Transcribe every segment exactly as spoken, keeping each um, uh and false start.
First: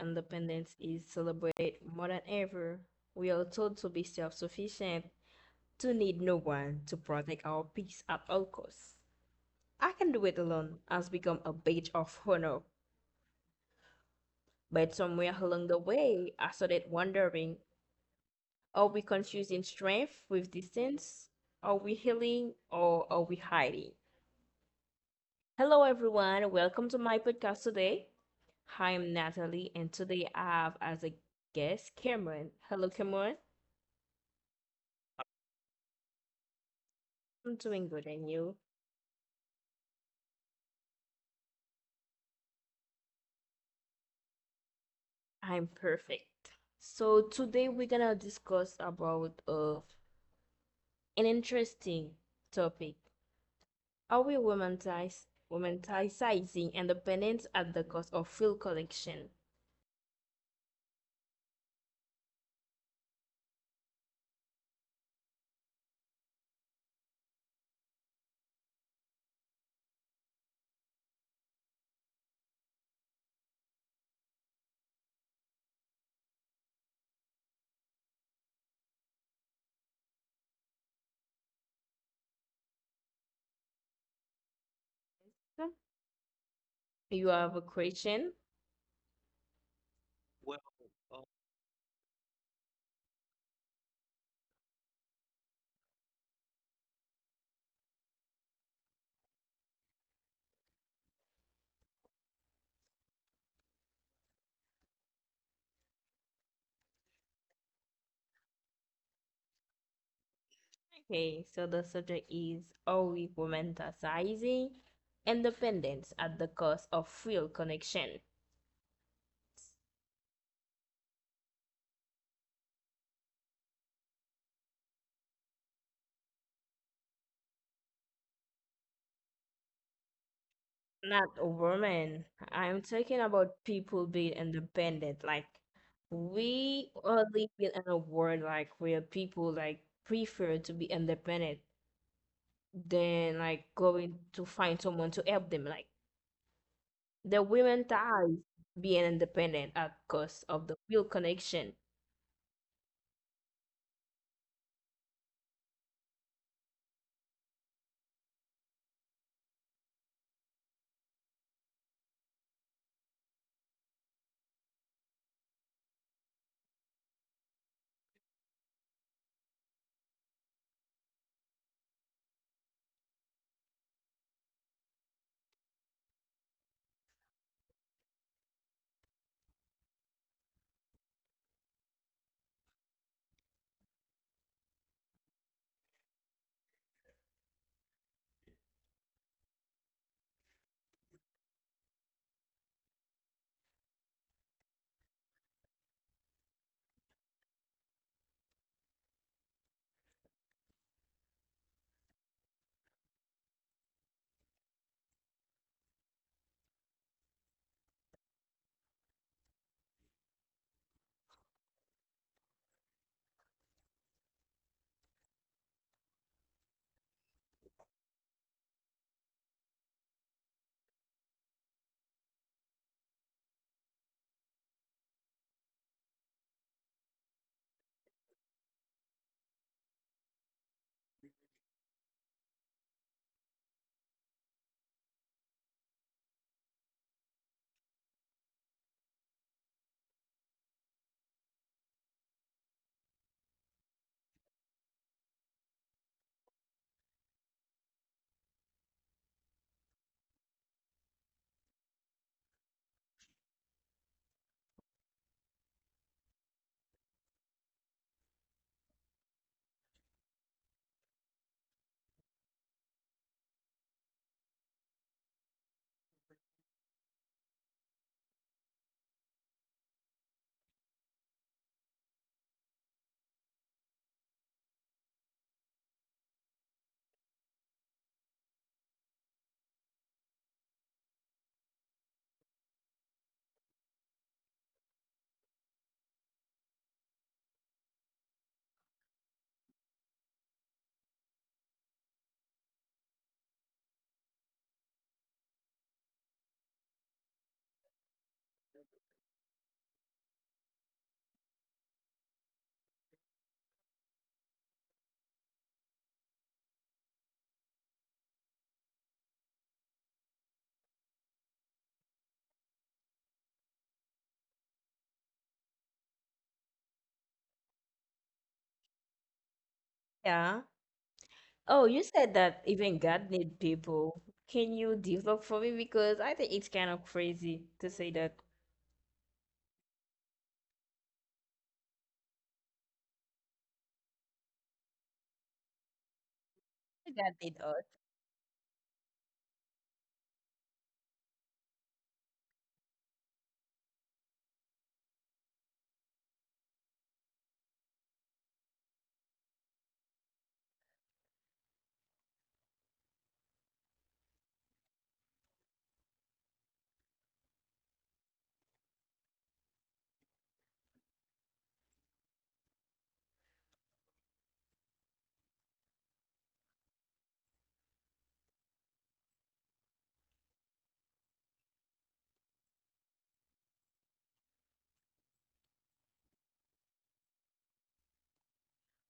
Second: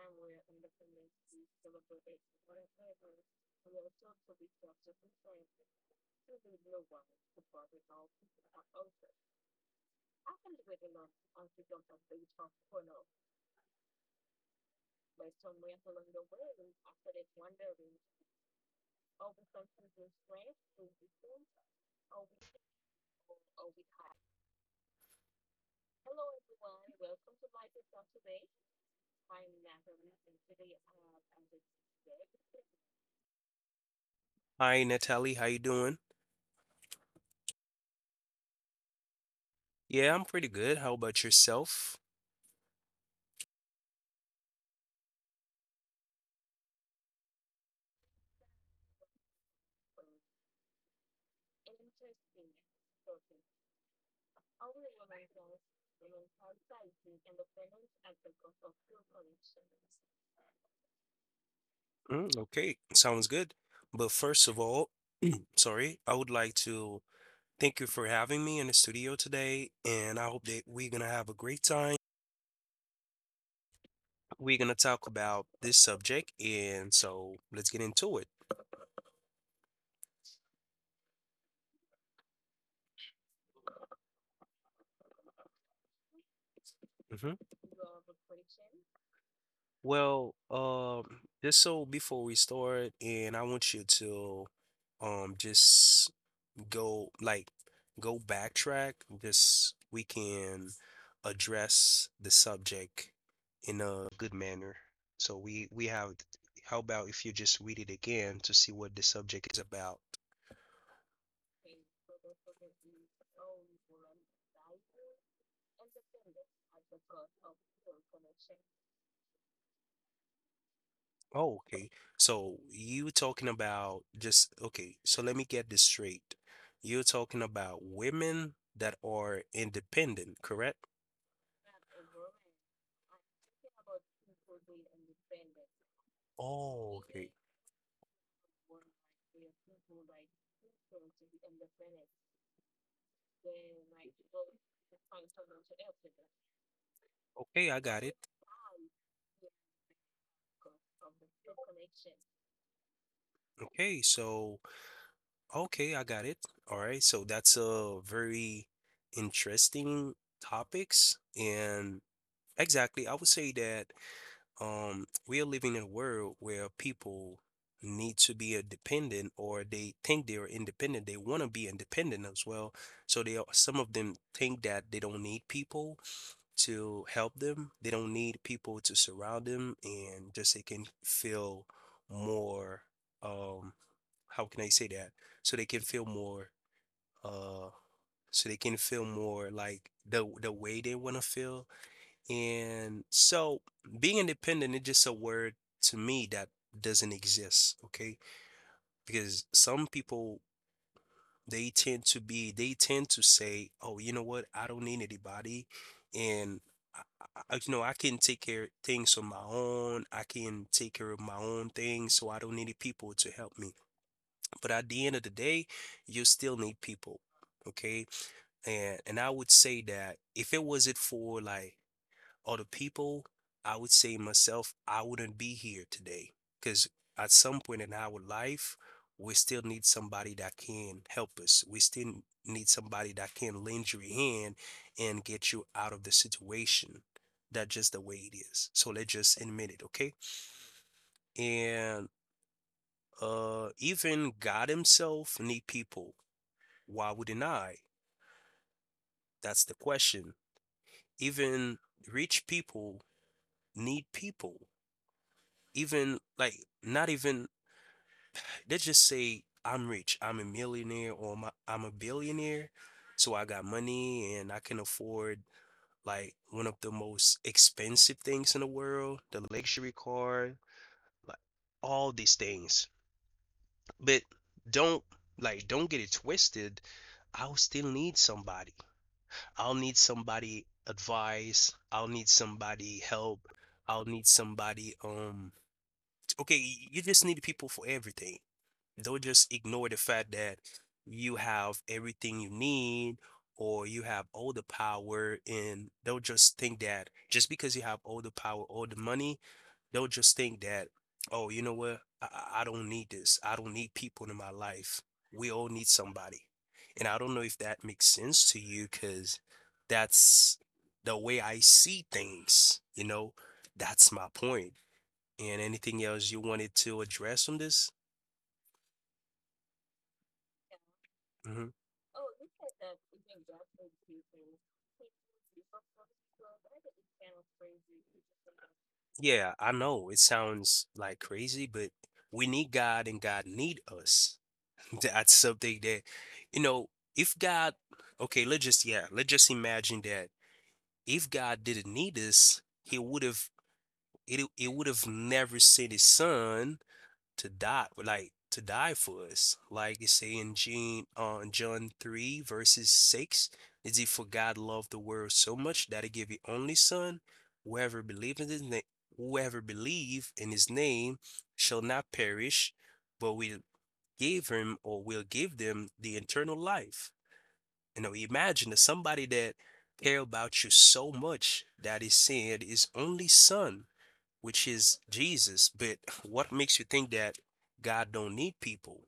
independence is celebrated more than ever. We are told to be self sufficient, to need no one, to protect our peace at all costs. I can do it alone has become a badge of honor, but somewhere along the way, I started wondering, are we confusing strength with distance? Are we healing or are we hiding? Hello, everyone. Welcome to my podcast today. Hi, I'm Natalie, and today I have as a guest Cameron. Hello, Cameron. Hi, Natalie. How you doing? I'm doing good, and you? Yeah, I'm pretty good. How about yourself? I'm perfect. So today we're gonna discuss about uh, an interesting topic: are we romantized, romanticizing independence at the cost of full collection? Mm, okay, sounds good. But first of all, sorry, I would like to thank you for having me in the studio today, and I hope that we're gonna have a great time. We're gonna talk about this subject, and so let's get into it. You Hmm. are a Christian. Well, um, just so before we start, and I want you to, um, just go like go backtrack this we can address the subject in a good manner so we we have, how about if you just read it again to see what the subject is about? Okay, so the subject is, are we romanticizing independence at the cost of real connection? Oh, okay. So you talking about, just okay, so let me get this straight, you're talking about women that are independent, correct? Not women. I'm talking about people being independent. Like, we Oh, are okay. living in a world like where people like prefer to be independent than like going to find someone to help them. Like, the Okay, I women got it. ties being independent at cost of the real connection. Okay, so okay, I got it. All right, so that's a very interesting topics, and exactly, I would say that um we are living in a world where people need to be independent or they think they are independent. They want to be independent as well. So they are, some of them think that they don't need people to help them. They don't need people to surround them, and just they can feel more, um how can I say that? So they can feel more, uh so they can feel more like the the way they want to feel. And so being independent is just a word to me that doesn't exist, okay? Because some people they tend to be they tend to say, "Oh, you know what? I don't need anybody." And I, I, you know, I can take care of things on my own. I can take care of my own things, so I don't need people to help me. But at the end of the day, you still need people. Okay. And and I would say that if it wasn't for like other people, I would say myself, I wouldn't be here today. Because at some point in our life, we still need somebody that can help us. We still need somebody that can lend you a hand and get you out of the situation. That's just the way it is. So let's just admit it, okay? And uh even God himself need people. Why wouldn't I? That's the question. Even rich people need people. Even like not even they just say I'm rich, I'm a millionaire, or I'm a, I'm a billionaire, so I got money and I can afford like one of the most expensive things in the world, the luxury car, like all these things. But don't, like don't get it twisted. I'll still need somebody. I'll need somebody advice. I'll need somebody help. I'll need somebody, um okay, you just need people for everything. Don't just ignore the fact that you have everything you need, or you have all the power, and don't just think that just because you have all the power, all the money, don't just think that, oh, you know what? I, I I don't need this. I don't need people in my life. We all need somebody. And I don't know if that makes sense to you, because that's the way I see things, you know? That's my point. And anything else you wanted to address on this? Yeah. Hmm. Oh, you said that even God need people. Can you develop for me? Because I think it's kind of crazy to say that Yeah, I know it sounds like crazy, but we need God and God need us. That's something that, you know, God if need God, us okay, let's just, yeah, let's just imagine that if God didn't need us, he would have, it, it would have never sent his son to die, like to die for us, like it say in Jean, uh, john three verses six. Is it for god loved the world so much that he gave his only son, whoever believe in his name whoever believe in his name shall not perish, but will give him or will give them the eternal life. You know, imagine that somebody that care about you so much that he sent his only son, which is Jesus. But what makes you think that God don't need people?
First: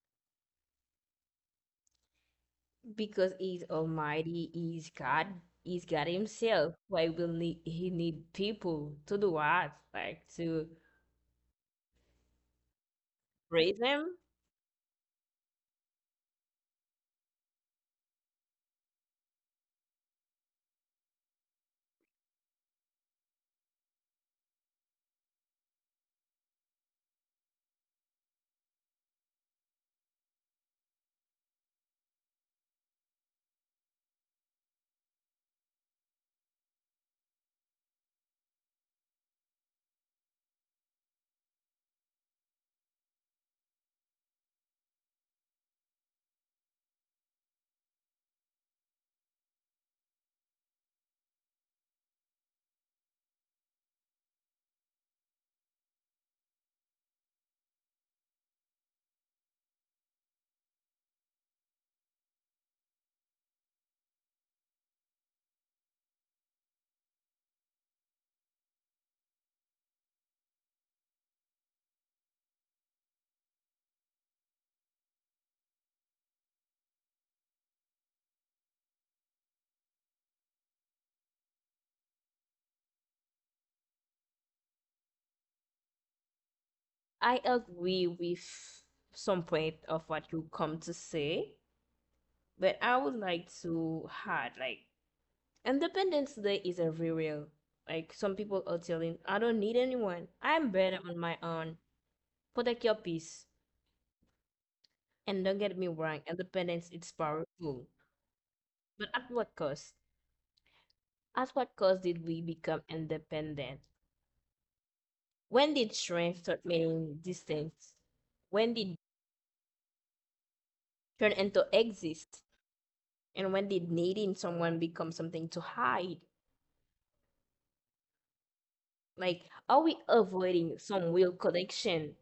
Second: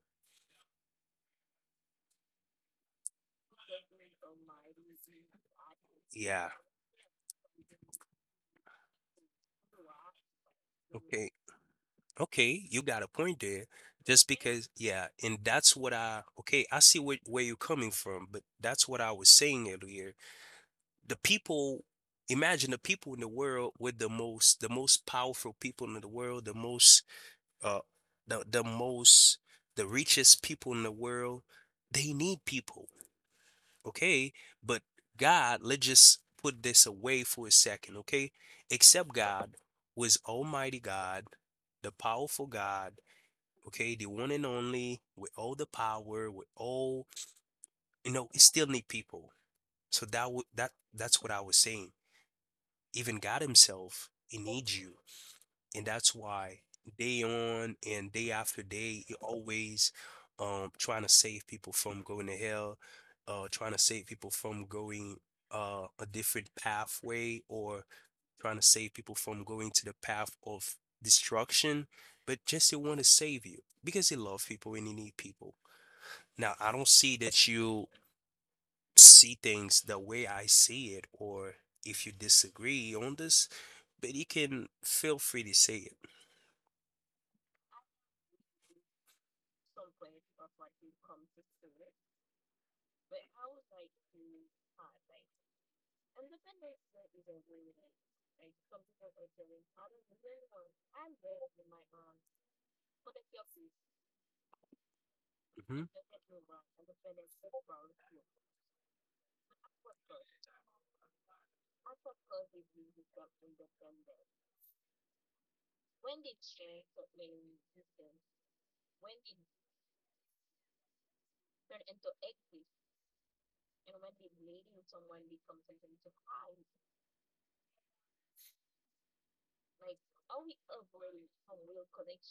because He's Almighty, He's God, He's God Yeah. Himself. Why will need He need people to do what? Like to Okay. Okay. You got a point there. praise Him? Just because, yeah, and that's what I, okay, I see where, where you're coming from, but that's what I was saying earlier. The people, imagine the people in the world with the most, the most powerful people in the world, the most, uh, the, the most, the richest people in the world, they need people, okay? But God, let's just put this away for a second, okay? Except God was Almighty God, the powerful God, okay, the one and only, with all the power, with all, you know, it still need people. So that would that that's what I was saying. Even God Himself, He needs you, and that's why day on and day after day, you're always um trying to save people from going to hell, uh trying to save people from going uh a different pathway, or trying to save people from going to the path of destruction, but just they want to save you because they love people and they need people. Now, I don't see that you see things the way I see it, or if you disagree on this, but you can feel free to say it. I agree with some point of what you come to say, but I would like to add like Independence Day is a real. Like some people are telling, I don't need anyone. I'm better on my own. Protect your peace. And don't get Hmm. me wrong, independence is powerful. But at what cost? At what cost did we become independent? When did strength start meaning distance? When did turn into exist? And when did needing someone become something to hide? Like, are we avoiding some real connection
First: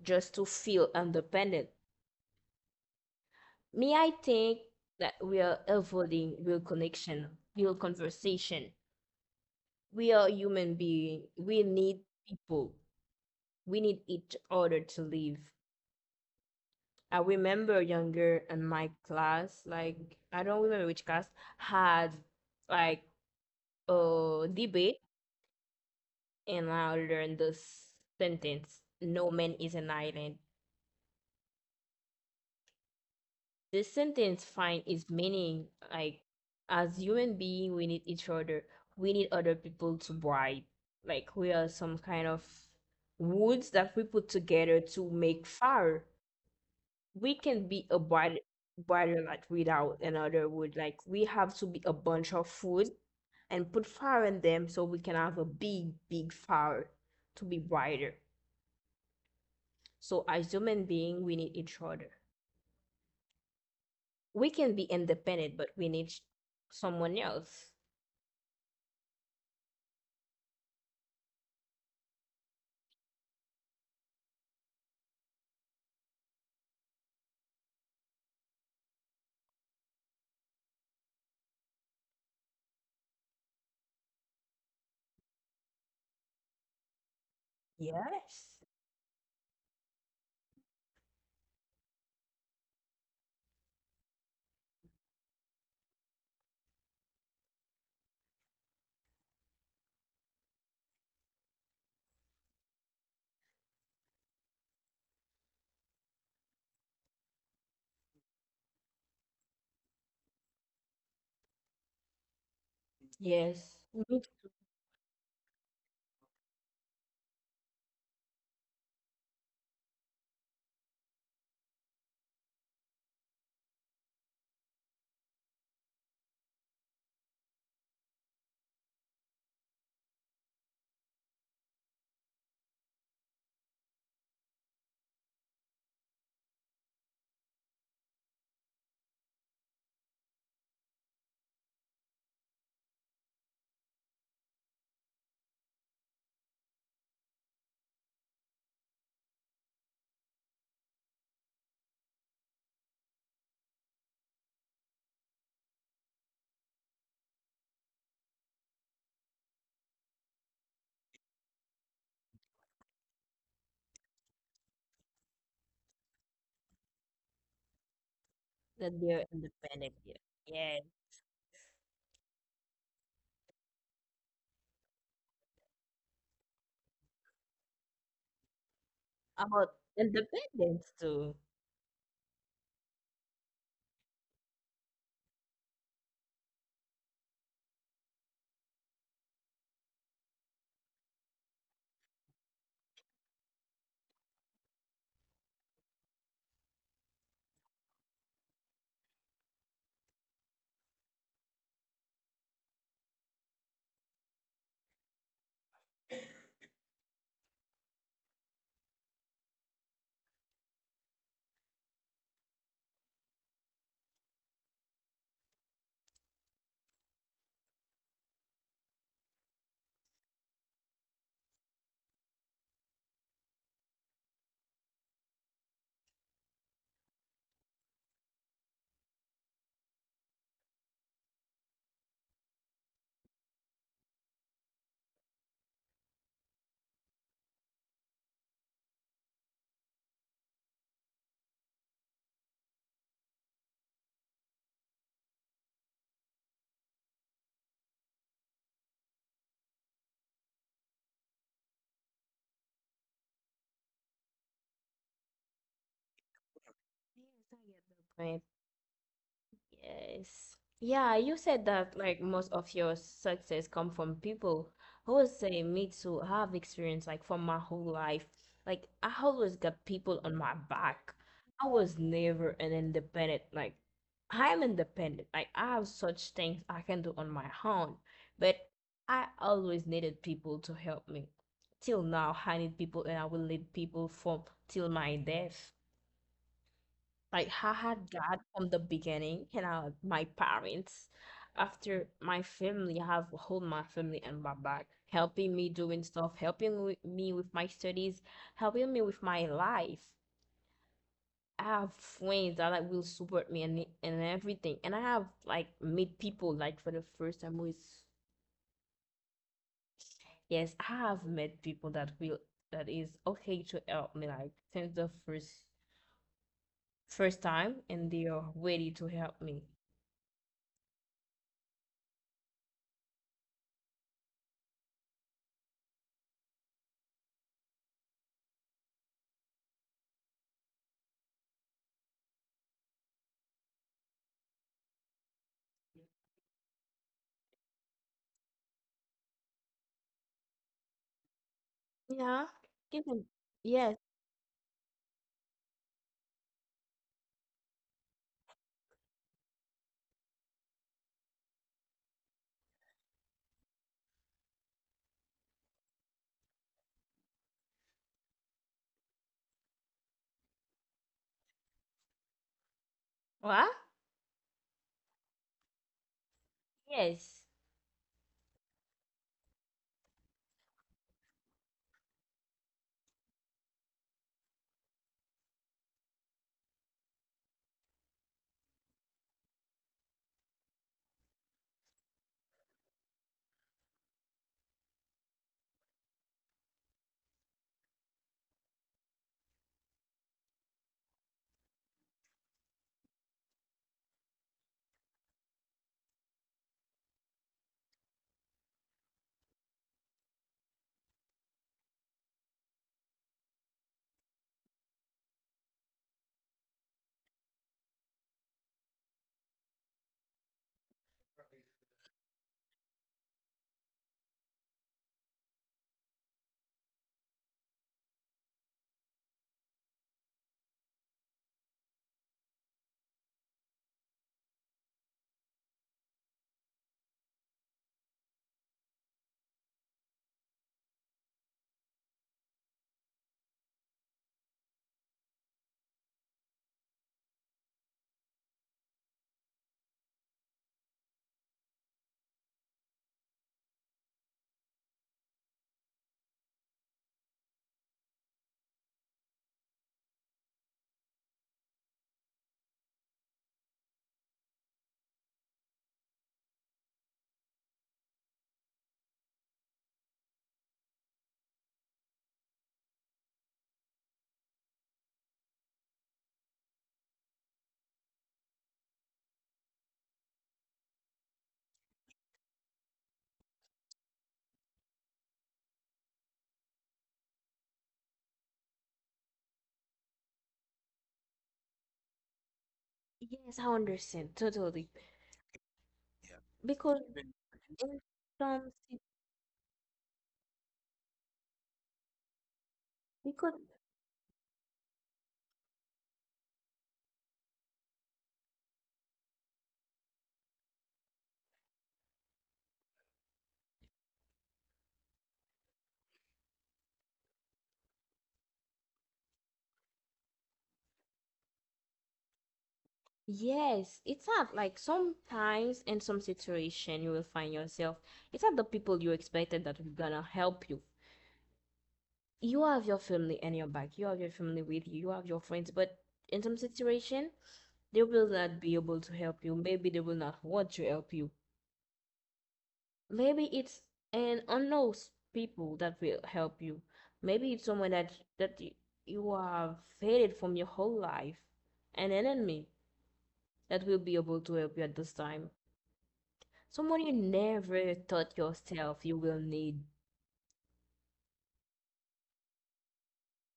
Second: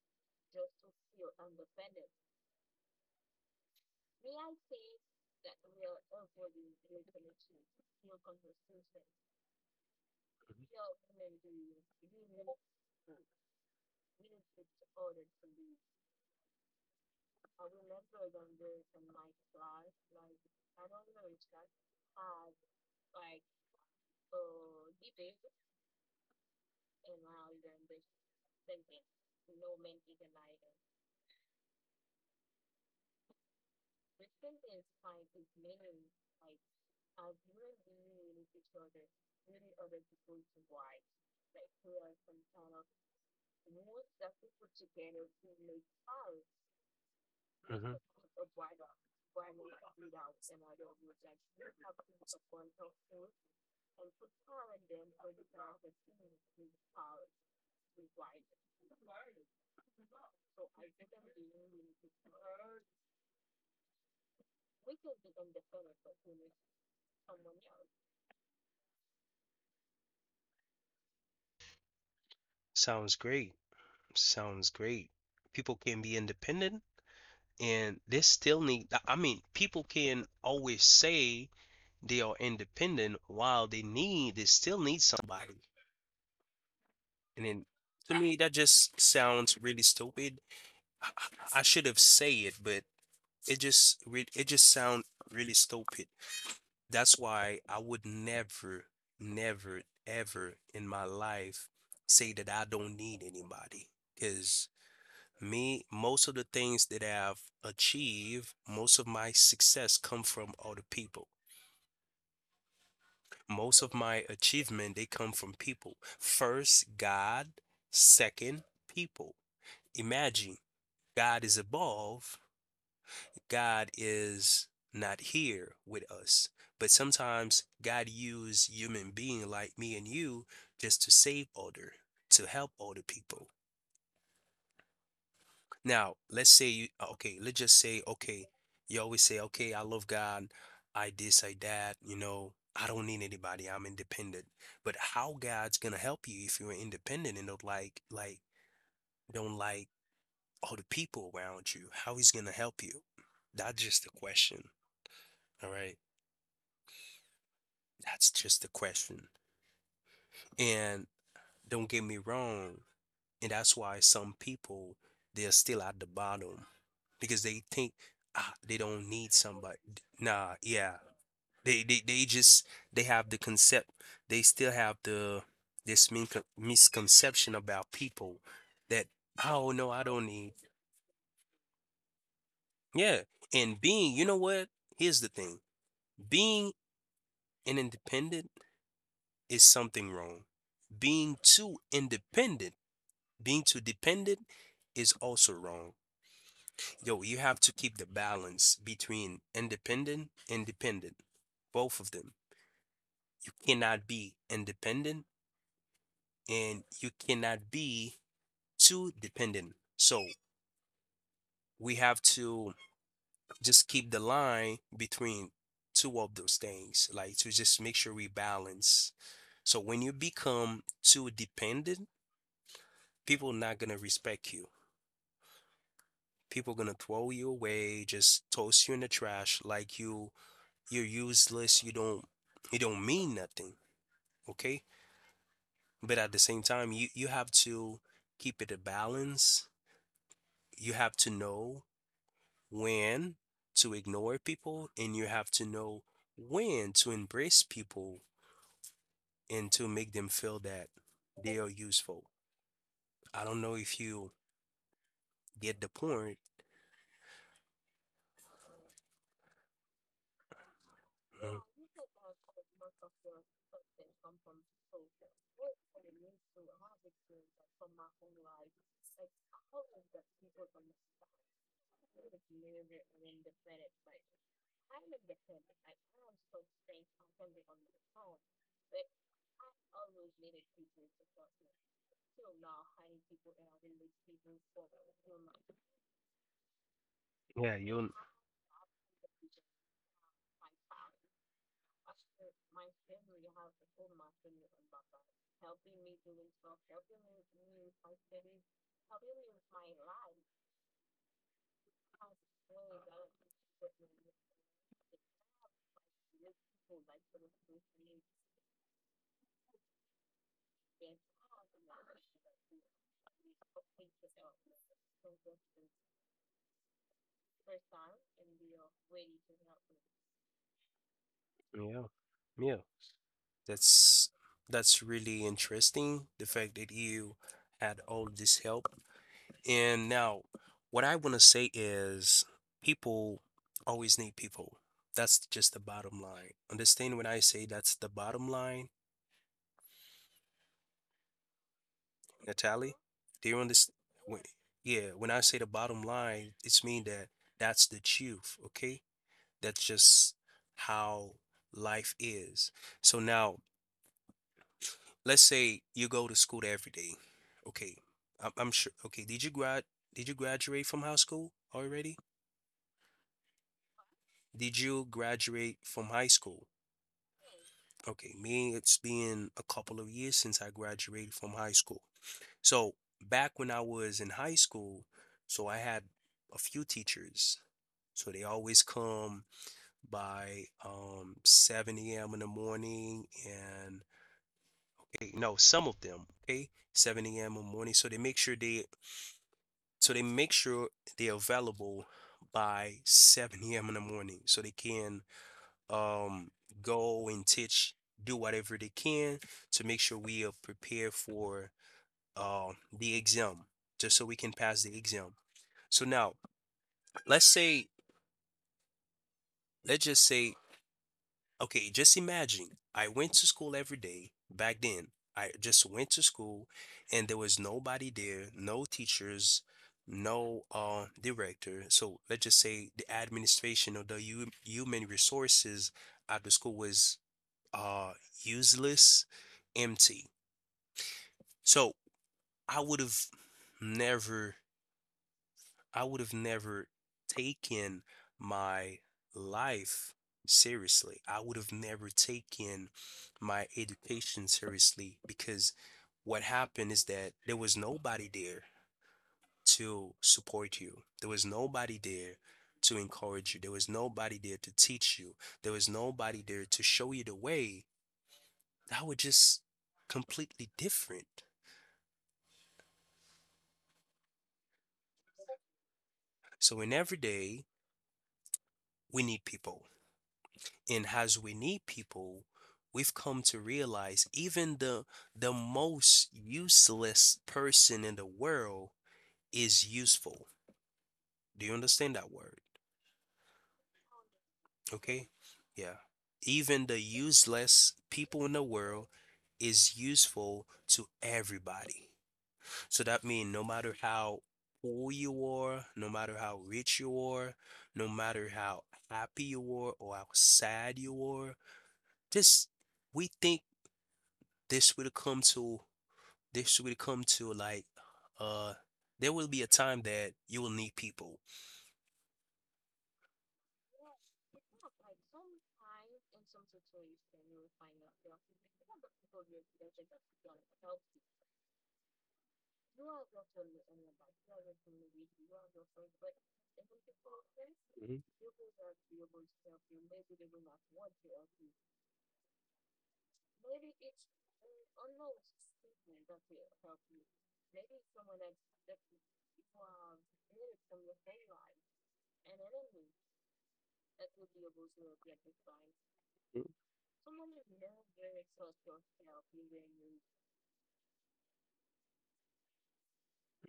just to feel independent? Me, I think that we are avoiding real connection, real conversation. We are human being. We need people. We need each other to live. I remember younger in my class, like I don't remember which class, had like a debate, and I learned this sentence, no man is an island. This sentence find its meaning, like, as human being we need each other. We need other people to bribe. Like, we are some kind of woods that we put together to make fire. We can be Hmm. a brighter brighter light without another wood. Like, we have to be a bunch of wood and put fire in them so we can have a big, big fire to be brighter. So as human being we need each other. We can be independent, but we need someone else. Sounds great. Sounds great. People can be independent and they still need, I mean, people can always say they are independent while they need, they still need somebody. And then to me, Yes, that just sounds really stupid. I, I I should have said it, but it just re it just sound really stupid. That's why I would never, never, ever in my life say that I don't need anybody, because me, most of the things that I've achieved, most of my success come from other people. yes. Most of my Means achievement, they come from people. First, God. Second, people. Imagine God is above, God is not here with us. But sometimes God use human being like me and you just to save other, to help other people. Now, let's say you, okay, let's just say, okay, you always say, okay, I love God, I this, I that, you know, I don't need anybody, I'm independent. But how God's gonna help you if you're independent and don't like like don't like all the people around you? How he's gonna help you? That's just the question. All right. That's just the question. And don't get me wrong, and that's why some people they're still at the bottom because they think ah, they that don't they're need somebody. independent. Yeah. Nah, Yes. yeah, They they they just they have the concept. They still have the this min- misconception about people that oh About no, I don't need. independence too. Yeah, and being you know what? Here's the thing. Being an independent is something wrong. Being too independent, being too dependent is also wrong. Yo, you have to keep the balance between independent and dependent. Both of them. You cannot be independent and you cannot be too dependent. So we have to just keep the line between two of those things, like to just make sure we balance. So when you become too dependent, people are not gonna respect you. People gonna throw you away, just toss you in the trash, like you you're useless. You don't you don't mean nothing. Okay, but at the same time, you you have to keep it a balance. You have to know when to ignore people, and you have to know when to embrace people and to make them feel that they are useful. I don't know if you get the point. Yes, I get the point. Yes. Yeah, you Mhm. said that like most of your success come from people. I would say me too. I have experience like from my whole life. Like, I always got people on my back. I was never an independent. Like, I'm independent. Like, I have such things I can do on my own. But I always needed people to help me. Till now, I need people and I will need people from till my death. Like, Yeah, I you had God from the beginning, you know, my parents, after my family, I have whole my family and my back, helping me doing stuff, helping wi- me with my studies, helping me with my life. I have friends that like will support me and and everything, and I have like meet people like for the first time who is yes, I have met people that will that is okay to help me like since the first first time, and they are ready to help me. yeah. Yeah. That's that's really interesting. The fact that you had all this help. And now, what I want to say is people always need people. That's just the bottom line. Understand when I say that's the bottom line, Yeah, Natalie? given. Do you understand? Yes. When, yeah, when I say the bottom line, it's mean that that's the truth, okay? That's just how life is. So now, let's say you go to school every day. Okay. I'm, I'm sure. Okay, did you grad did you graduate from high school already? What? Did you graduate from high school? Yes. Okay, me, it's been a couple of years since I graduated from high school. So back when I was in high school, so I had a few teachers. So they always come by um seven a m in the morning and eh, no, some of them, okay, seven a m in the morning. So they make sure they so they make sure they're available by seven a m in the morning so they can, um, go and teach, do whatever they can to make sure we are prepared for, uh, the exam, just so we can pass the exam. So now, let's say, let's just say, okay, just imagine I went to school every day back then. I just went to school and there was nobody there, no teachers, no uh, director. So let's just say the administration or the hu- human resources at the school was uh useless, empty. So I would have never, i would have never taken my life seriously. I would have never taken my education seriously, because what happened is that there was nobody there to support you, there was nobody there to encourage you, there was nobody there to teach you, there was nobody there to show you the way. That was just completely different. So in every day, we need people. And as we need people, we've come to realize even the the most useless person in the world is useful. Do you understand that word? Yes, I understand totally. Okay? Yeah. Even the Because mhm. useless In people in the some world si- is useful to everybody. So that means because no matter how poor you are, no matter how rich you are, no matter how happy you are or how sad you are, just we think this would come to this would come to, like, uh there will be a time that you will need people. yes, it's not like sometimes in some situation you will find yourself. It's not the people you expected that will gonna help you. You have your family in your back. You have your family with you. You have your friends, but in some situation they Mhm. will not be able to help you. Maybe they will not want to help you. Maybe it's an unknown people that will help you. Maybe it's someone that that you, you have hated from your whole life, an enemy that will be able to help you at this time. Someone you never thought yourself you will need.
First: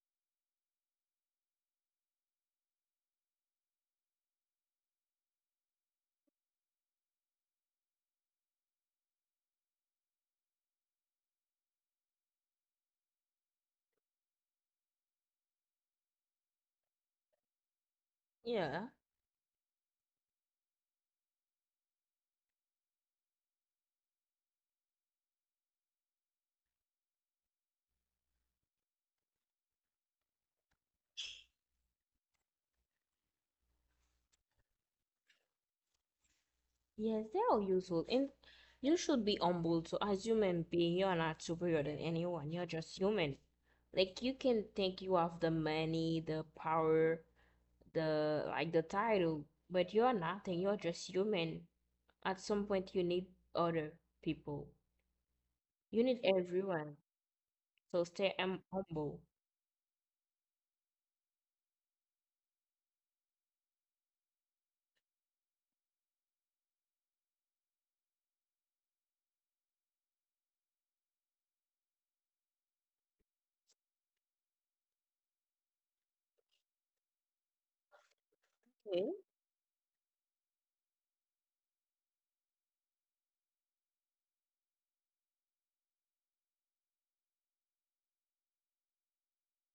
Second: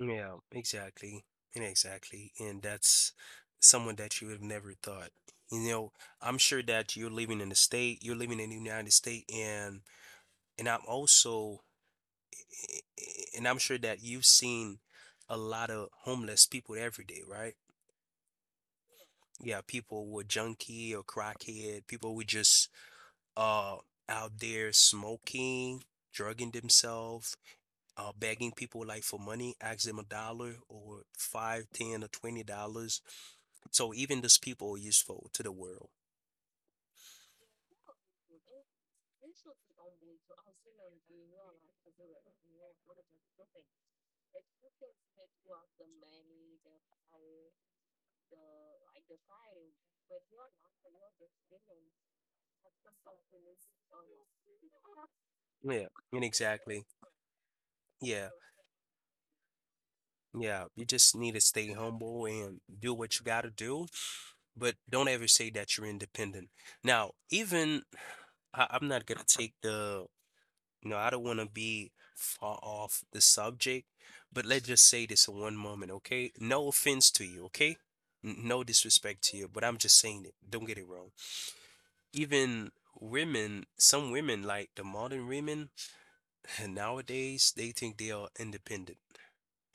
mm Yeah, exactly. And exactly. And that's someone that you would have never thought. You know, I'm sure that you're living in the state, you're living in the United States, and and I'm also and I'm sure that you've seen a lot of homeless people every day, right? Yeah. Yeah, people were junkie or crackhead. People were just uh out there smoking, drugging themselves, uh begging people, like, for money, ask them a dollar or five, ten, or twenty dollars. So even those people are useful to the world. Yes, they're all useful. And you should be humble. So as human being, you're not superior than anyone. You're just human. Like, you can think you have the money, the power, the like the title, but you are nothing. You're just human. At some point, you need other people. Yeah, You need and exactly. everyone. So Yeah. stay um, humble. Yeah, you just need to stay humble and do what you gotta do, but don't ever say that you're independent. Now, even I, I'm not gonna take the— you know, I don't want to be far off the subject, but let's just say this in one moment, okay? No offense to you, okay? N- No Okay. disrespect to you, but I'm just saying it. Don't get it wrong. Even women, some women, like the modern women nowadays, they think they are independent.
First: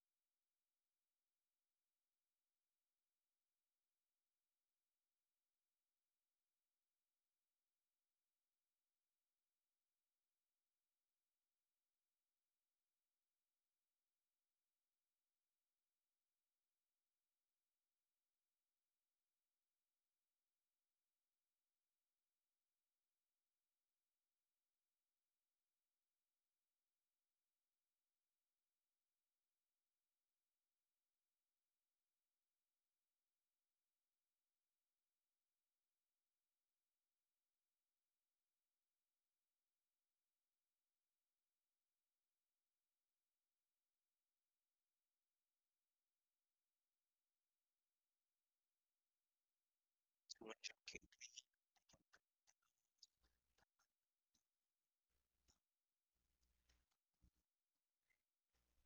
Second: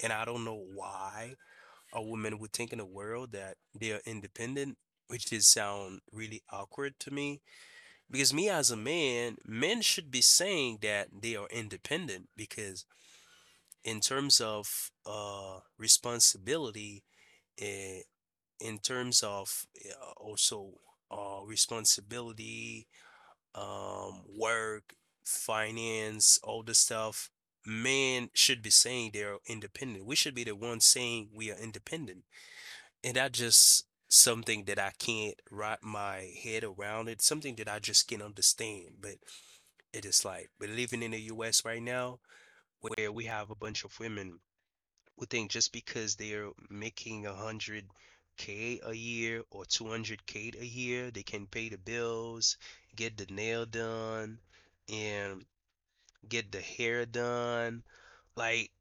And I don't know why a woman would think in the world that they are independent, which is sound really awkward to me. Because me as a man, men should be saying that they are independent because in terms of uh, responsibility, eh, in terms of uh, also uh, responsibility, um, work, finance, all the stuff, men should be saying they're independent. We should be the ones saying we are independent. And that just something that I can't wrap my head around. It's something that I just can't understand. But it is like we're living in the U S right now where we have a bunch of women would think just because they're making a hundred K a year or two hundred K a year, they can pay the bills, get the nail done, and get the hair done, like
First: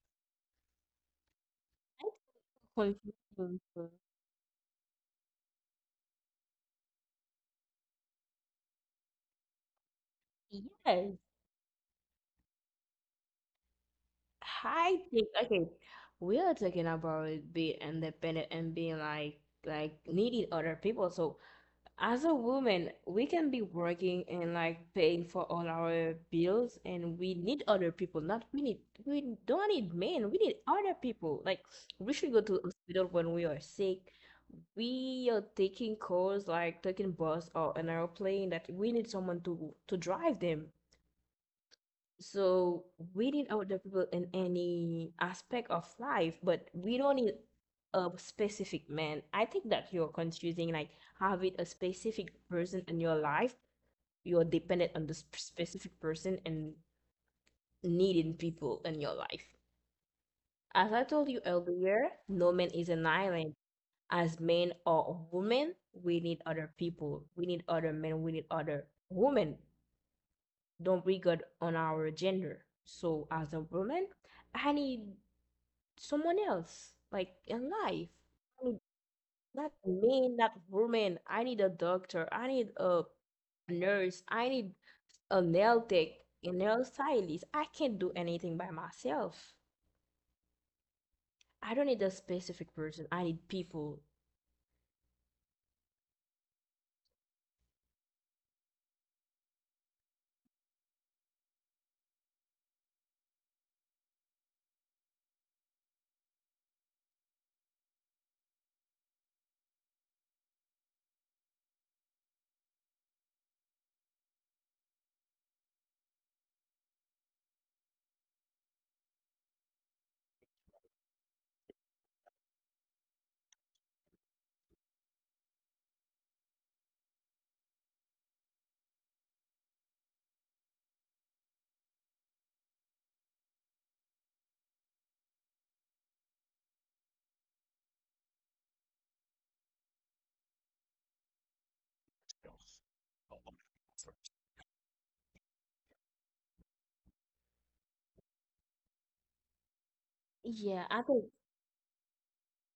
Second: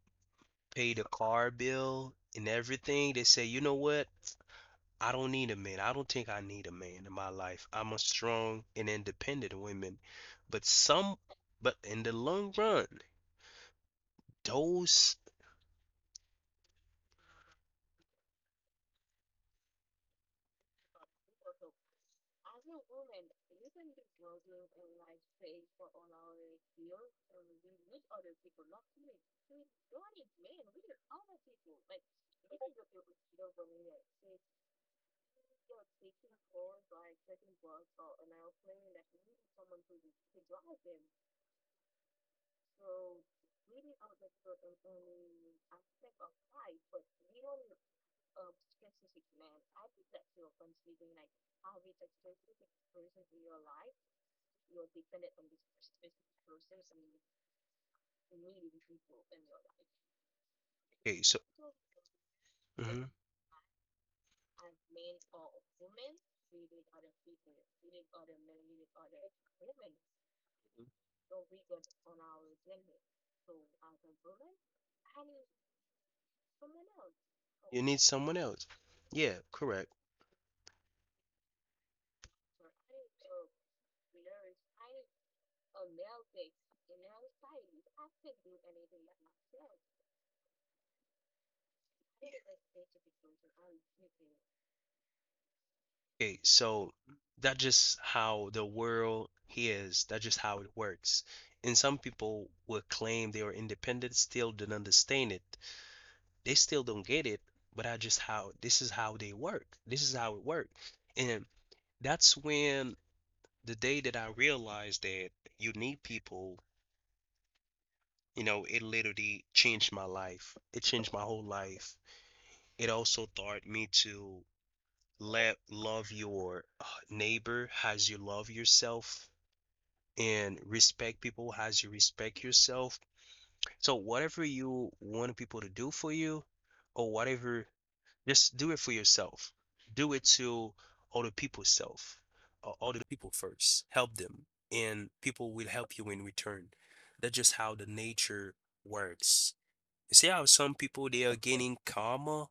pay the car bill and everything. They say, Confusing. you know what? I don't need a man. I don't think I need a man in my life. I'm a strong and independent woman. But some, Yes, but in the long run, I those, think okay. We are talking about being independent and being like like needing other people. So as a woman, we can be working and like paying for all our bills, and we need other people. Not we need we don't need men. We need other people. Like, we should go to hospital when we are sick. We are taking calls like taking bus or an airplane that we need someone to to drive them. So we need older people in any aspect of life, but we don't need a specific man. I think that you're confusing like having a specific person in your life, you're dependent on this p- specific person and needing people in your life. As I okay, told you so earlier, no man is an mhm, island. As men or women, we need other people. We need other men. We need other women. Don't regard on our gender. So as a woman, I need someone else, like in you life. need someone I else. need Yeah, not correct. men, not woman. I need a doctor. I need a nurse. I need a nail tech, a nail stylist. I can't do anything by myself. I don't need a specific person. I need people. Okay, so that's just how the world is. That's just how it works. And some people will claim they are independent, still don't understand it. They still don't get it, but that's just how this is how they work. This is how it works. And that's when the day that I realized that you need people, you know, it literally changed my life. It changed my whole life. It also taught me to let love your uh, neighbor as you love yourself and respect people as you respect yourself. So whatever you want people to do for you or whatever, just do it for yourself. Do it to other people's self, uh, other people first. Help them, and people will help you in return. That's just how the nature works. You see how Yeah, I some think people they are gaining karma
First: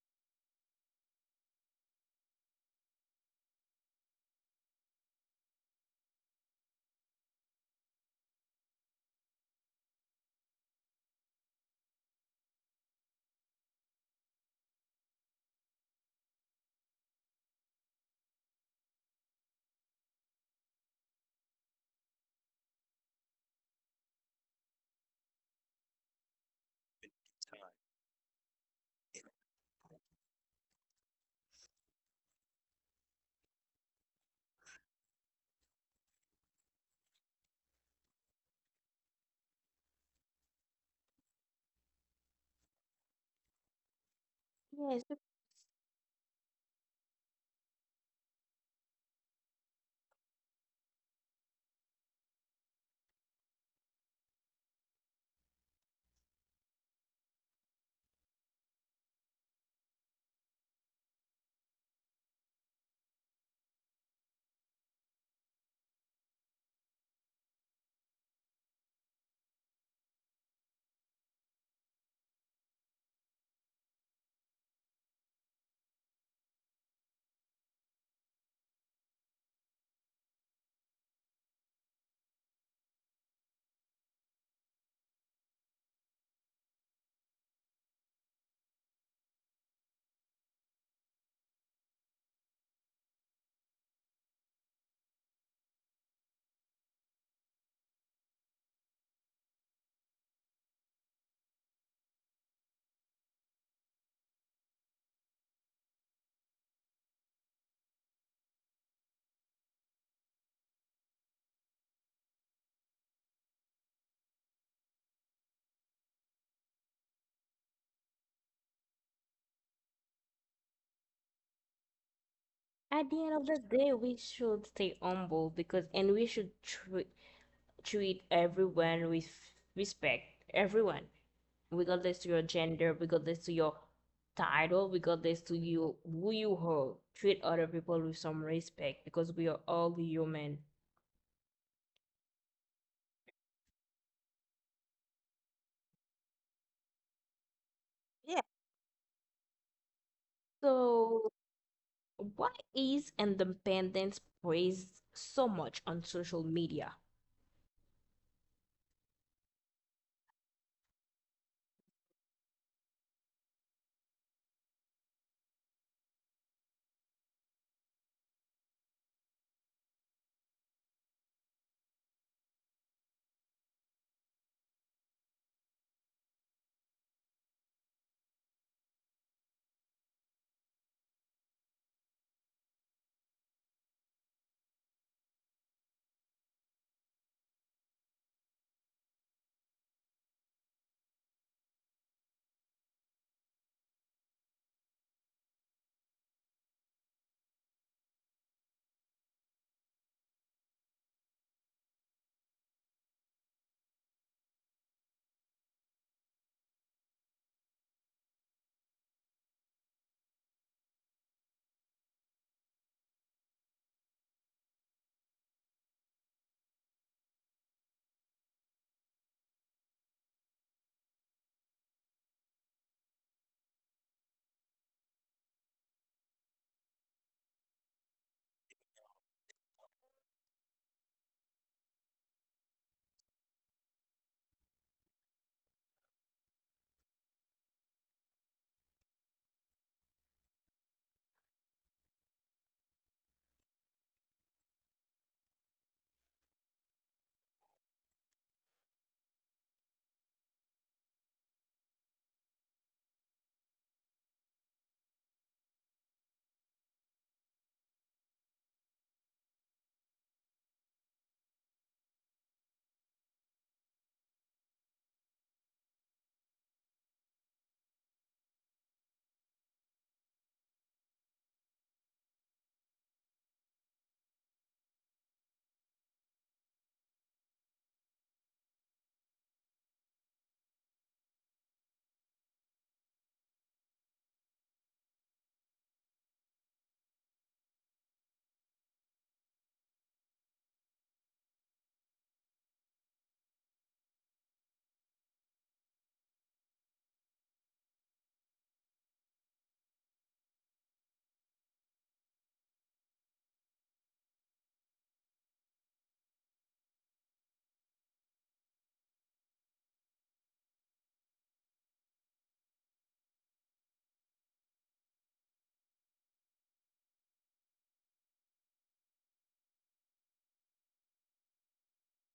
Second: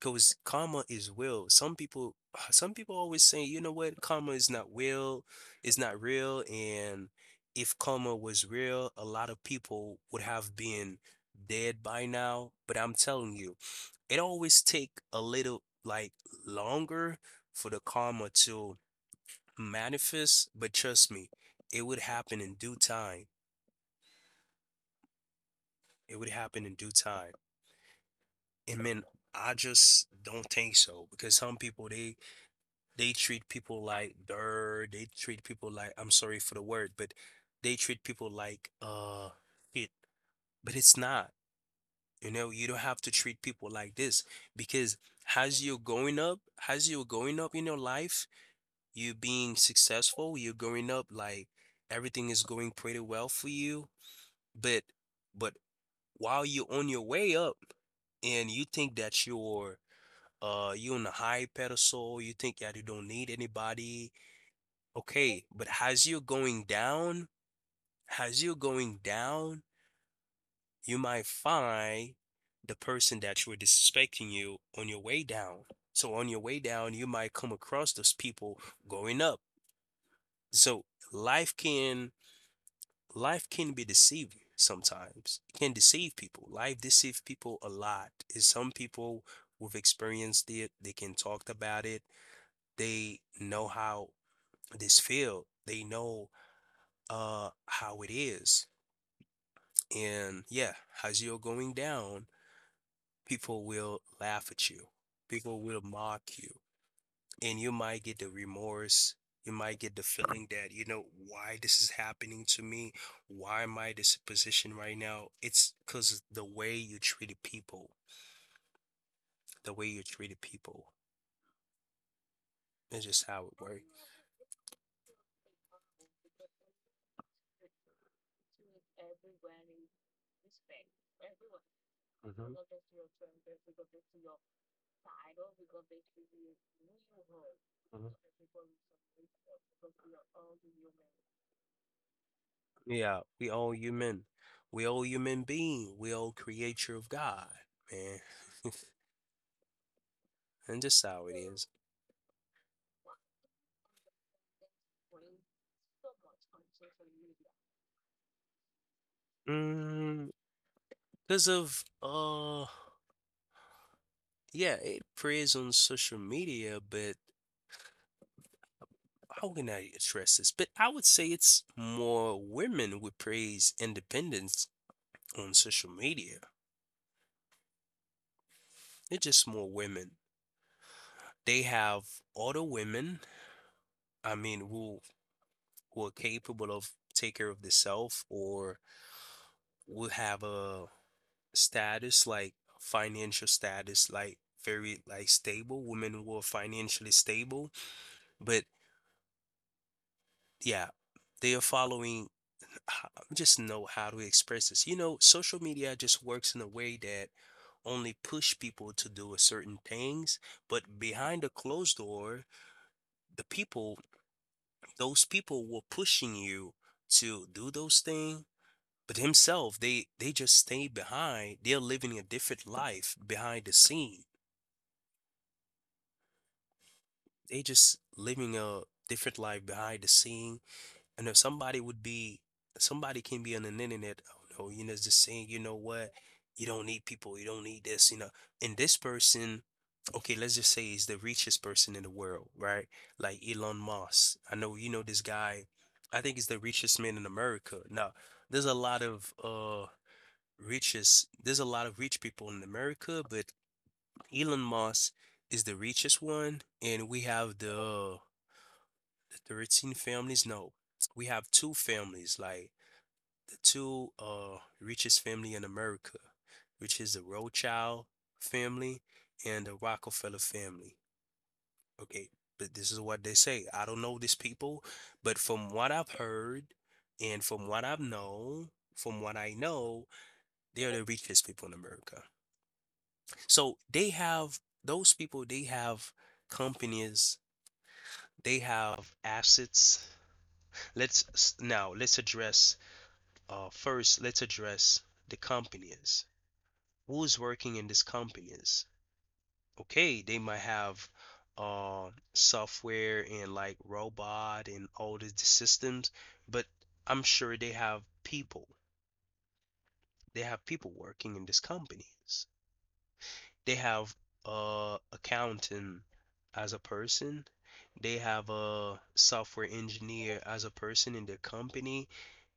because karma is will. Some people, some people always say, you know what, karma is not will, is not real, and if karma was real, a lot of people would have been dead by now. But I'm telling you, it always take a little, like, longer for the karma to manifest. But trust me, it would happen in due time. It would happen in due time. And man, I just don't think so because some people they They treat people like dirt. They treat people like, I'm sorry for the word, but they treat people like uh it. But it's not. You know, you don't have to treat people like this because yes. But as you're going up, as you're going up in your life, you being successful, you're going up, like everything is going pretty well for you. But but while you're on your way up and you think that you're uh you're on a high pedestal, you think that you don't need anybody. Okay, but as you're going down, as you're going down, you might find the person that you were disrespecting you on your way down. So on your way down, you might come across those people going up. So life can life can be deceiving sometimes. It can deceive people. Life deceives people a lot. Is some people who've experienced it, they can talk about it. They know how this feel. They know uh how it is. And yeah, as you're going down, people will laugh at you, people will mock you, and you might get the remorse. You might get the feeling that, you know, why this is happening to me? Why am I in this position right now? It's because the way you treated people, the way you treated people is at just the end how of it the works. day, we should stay humble because, and we should tr treat everyone with respect. Everyone, regardless to your Hmm. gender, regardless to your title, regardless to you who you are. Treat other people with Hmm. some respect because we are all human. Yeah, we all human. We all human being. We all creature of God, man. Yeah. And just how it So, is. why is independence praised so much on social media? Mm, because of uh, yeah, it preys on social media, but how can I address this? But I would say it's more women who praise independence on social media. It's just more women. They have other women. I mean, who who are capable of take care of themselves or will have a status, like financial status, like very, like stable women who are financially stable, but yeah, they are following— I just know how to express this. You know, social media just works in a way that only push people to do a certain things, but behind a closed door, the people, those people were pushing you to do those things. But himself, they they just stay behind. They're living a different life behind the scene. They just living a different life behind the scene. And if somebody would be, somebody can be on the internet, oh no, you know, it's just saying, you know what, you don't need people, you don't need this, you know. And this person, okay, let's just say is the richest person in the world, right? Like Elon Musk. I know you know this guy. I think he's the richest man in America. Now, there's a lot of uh richest, there's a lot of rich people in America, but Elon Musk is the richest one, and we have the, uh, the thirteen families. No, we have two families. Like the two uh richest family in America, which is the Rothschild family and the Rockefeller family. Okay, but this is what they say. I don't know these people, but from what I've heard and from what I've known, from what I know, they are the richest people in America. So they have those people. They have companies. They have assets. Let's now let's address uh first. Let's address the companies who's working in these companies. Okay, they might have uh software and, like, robot and all the, the systems, but I'm sure they have people. They have people working in these companies. They have uh accountant as a person. They have a software engineer as a person in their company.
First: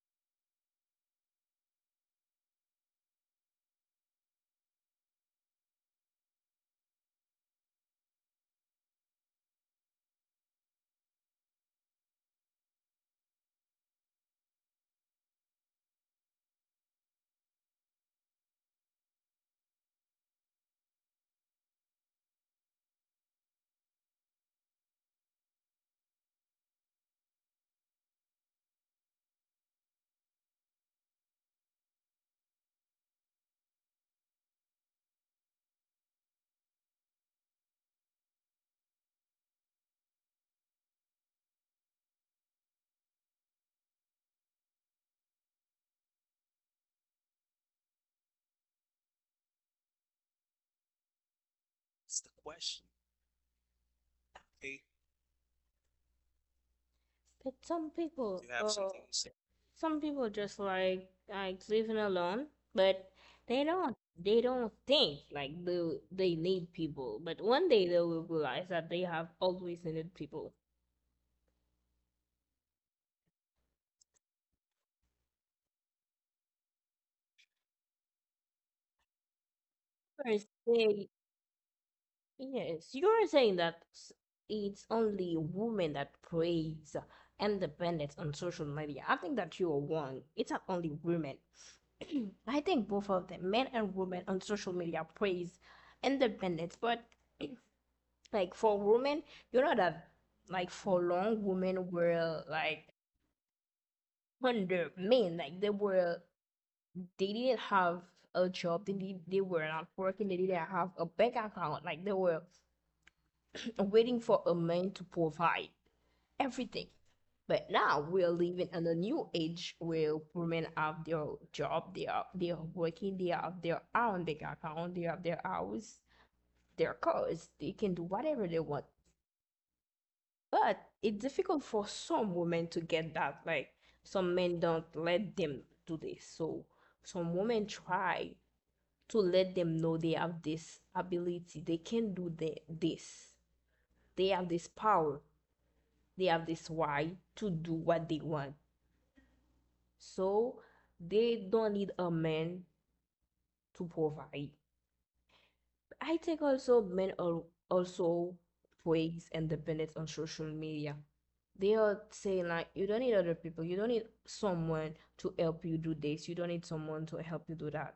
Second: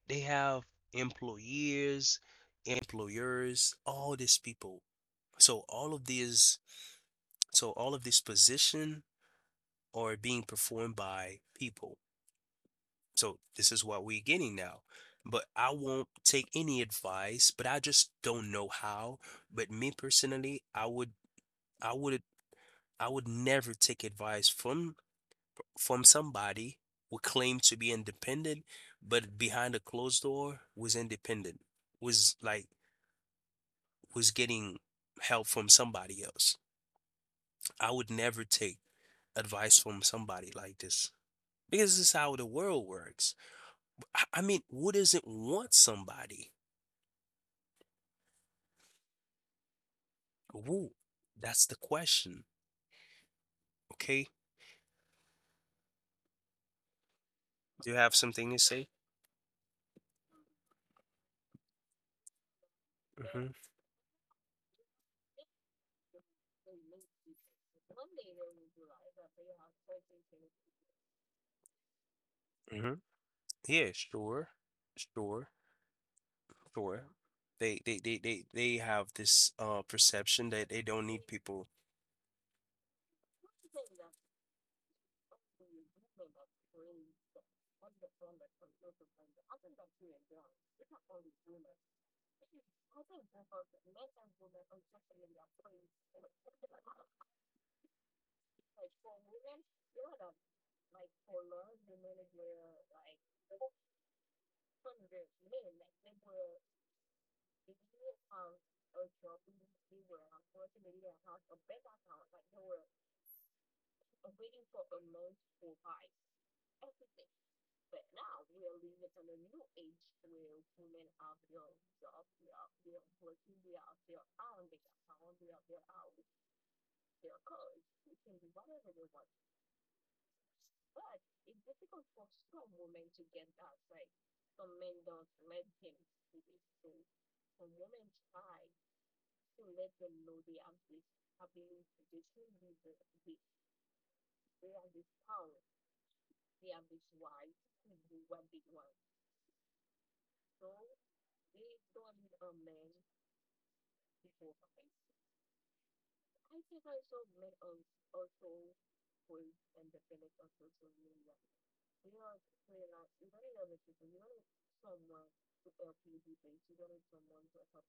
They have employees, employers, all these people. So all of these So all of this position are being performed by people. So this is what we're getting now. But I won't take any advice, but I just don't know how. But me personally, I would I would I would never take advice from from somebody who claimed to be independent, but behind a closed door was independent, was like was getting help from somebody else. I would never take advice from somebody like this, because this is how the world works. I, I mean, who doesn't want somebody? Who? That's the question. Okay. But Do you some have people, something to say? oh, some people just like like living alone, but Hmm. they don't they don't think like they they need people. But one day they will realize that they have always needed people. Hmm. Yeah, sure, sure, sure. They, they, they, they, they have this uh perception First, that they don't they need people. Yes, you are saying that s- it's only women that praise independence on social media. I think that you are wrong. It's not only women. I think both of them, men and women on social media, praise independence, but like for women, you know that like for long women were like under men, like they were they didn't have a job, they did, they were not working, they didn't have a bank account, like they were waiting for a man to provide everything. But now we are living in a new age where women have their job, they are they are working, they have their own bank account, they have their house, their cars, they can do whatever they want. But it's difficult for some women to get that. Like, some men don't let them do this. So some women try to let them know they have this ability. They can do the, this. They have this power. They have this why to do what they want. So they don't need a man to provide. I think also men are also praise and dependence on social media. They are saying like you don't need other people, you don't need someone to help you do this, you don't need someone to help you do that.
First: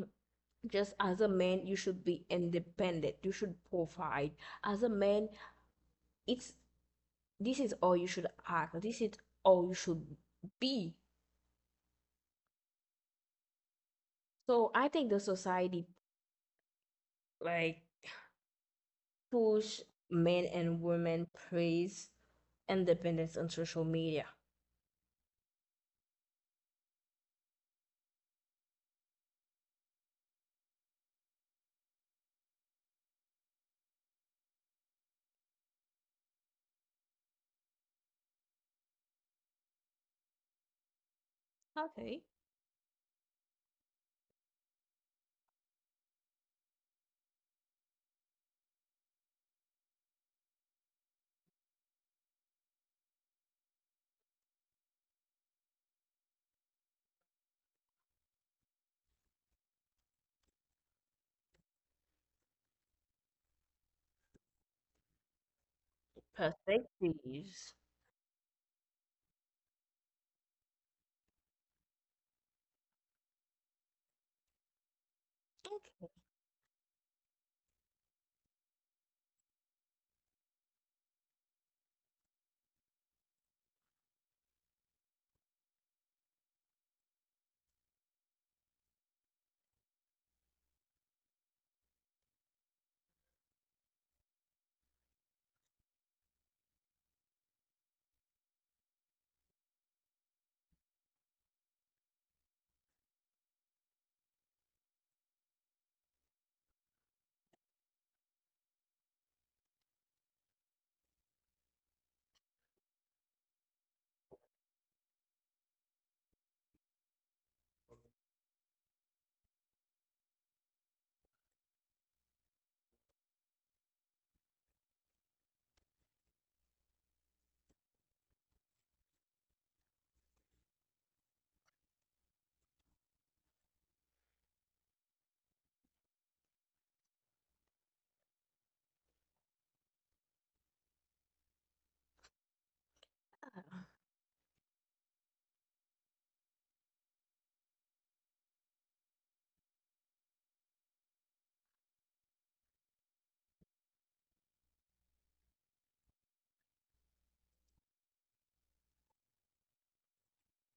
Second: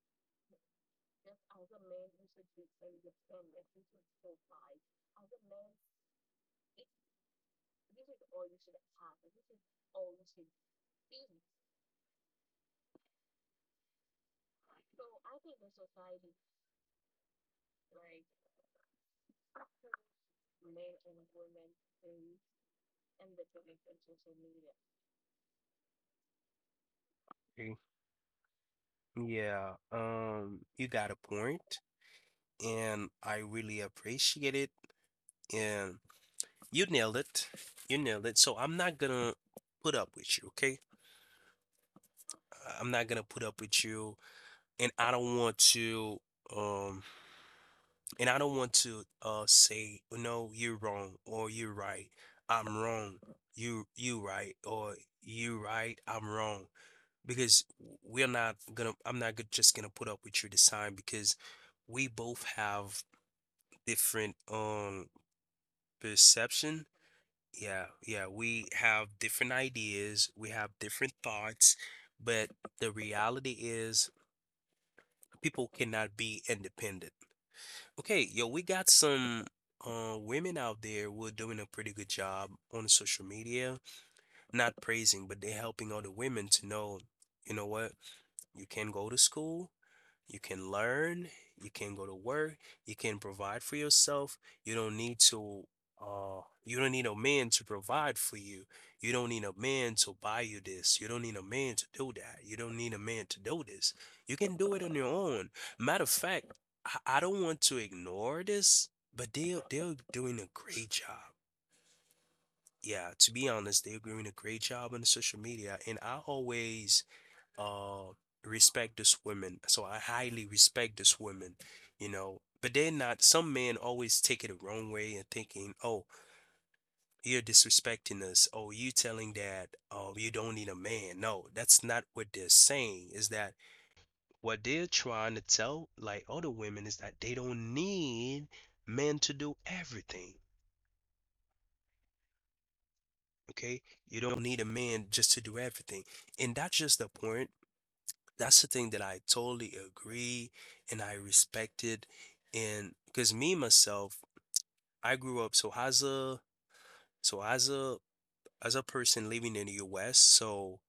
Just as a man, you should be independent. You should provide. As a man, it's this is all you should act. This is all you should be. So I think the society like push men and women praise independence on social media. Okay. Yeah. Um, you got a point, and I really appreciate it. And you nailed it. You nailed it. So I'm not gonna put up with you. Okay. Okay. I- I'm not gonna put up with you, and I don't want to um and I don't want to uh say no you're wrong or you're right, I'm wrong, you you right, or you right, I'm wrong, because we're not gonna I'm not go- just gonna put up with you this time because we both have different um perception. Yeah, Perspectives. yeah, we have different ideas, we have different thoughts, but the reality is people cannot Okay, be independent. Okay, yo, we got some uh, women out there who are doing a pretty good job on social media, not praising, but they're helping other women to know, you know what, you can go to school, you can learn, you can go to work, you can provide for yourself. You don't need to uh you don't need a man to provide for you. You don't need a man to buy you this. You don't need a man to do that. You don't need a man to do this. You can do it on your own. Matter of fact, I, I don't want to ignore this, but they they're doing a great job. Yeah, to be honest, they're doing a great job on social media, and I always uh respect this woman. So I highly respect this woman, you know. But they're not, some men always take it the wrong way and thinking, oh, you're disrespecting us. Oh, you telling that, oh, you don't need a man. No, that's not what they're saying. Is that what they're trying to tell like other women, is that they don't need men to do everything. Okay? You don't need a man just to do everything. And that's just the point. That's the thing that I totally agree and I respected. And because me myself, I grew up so as a so as a as a person living in the U S, so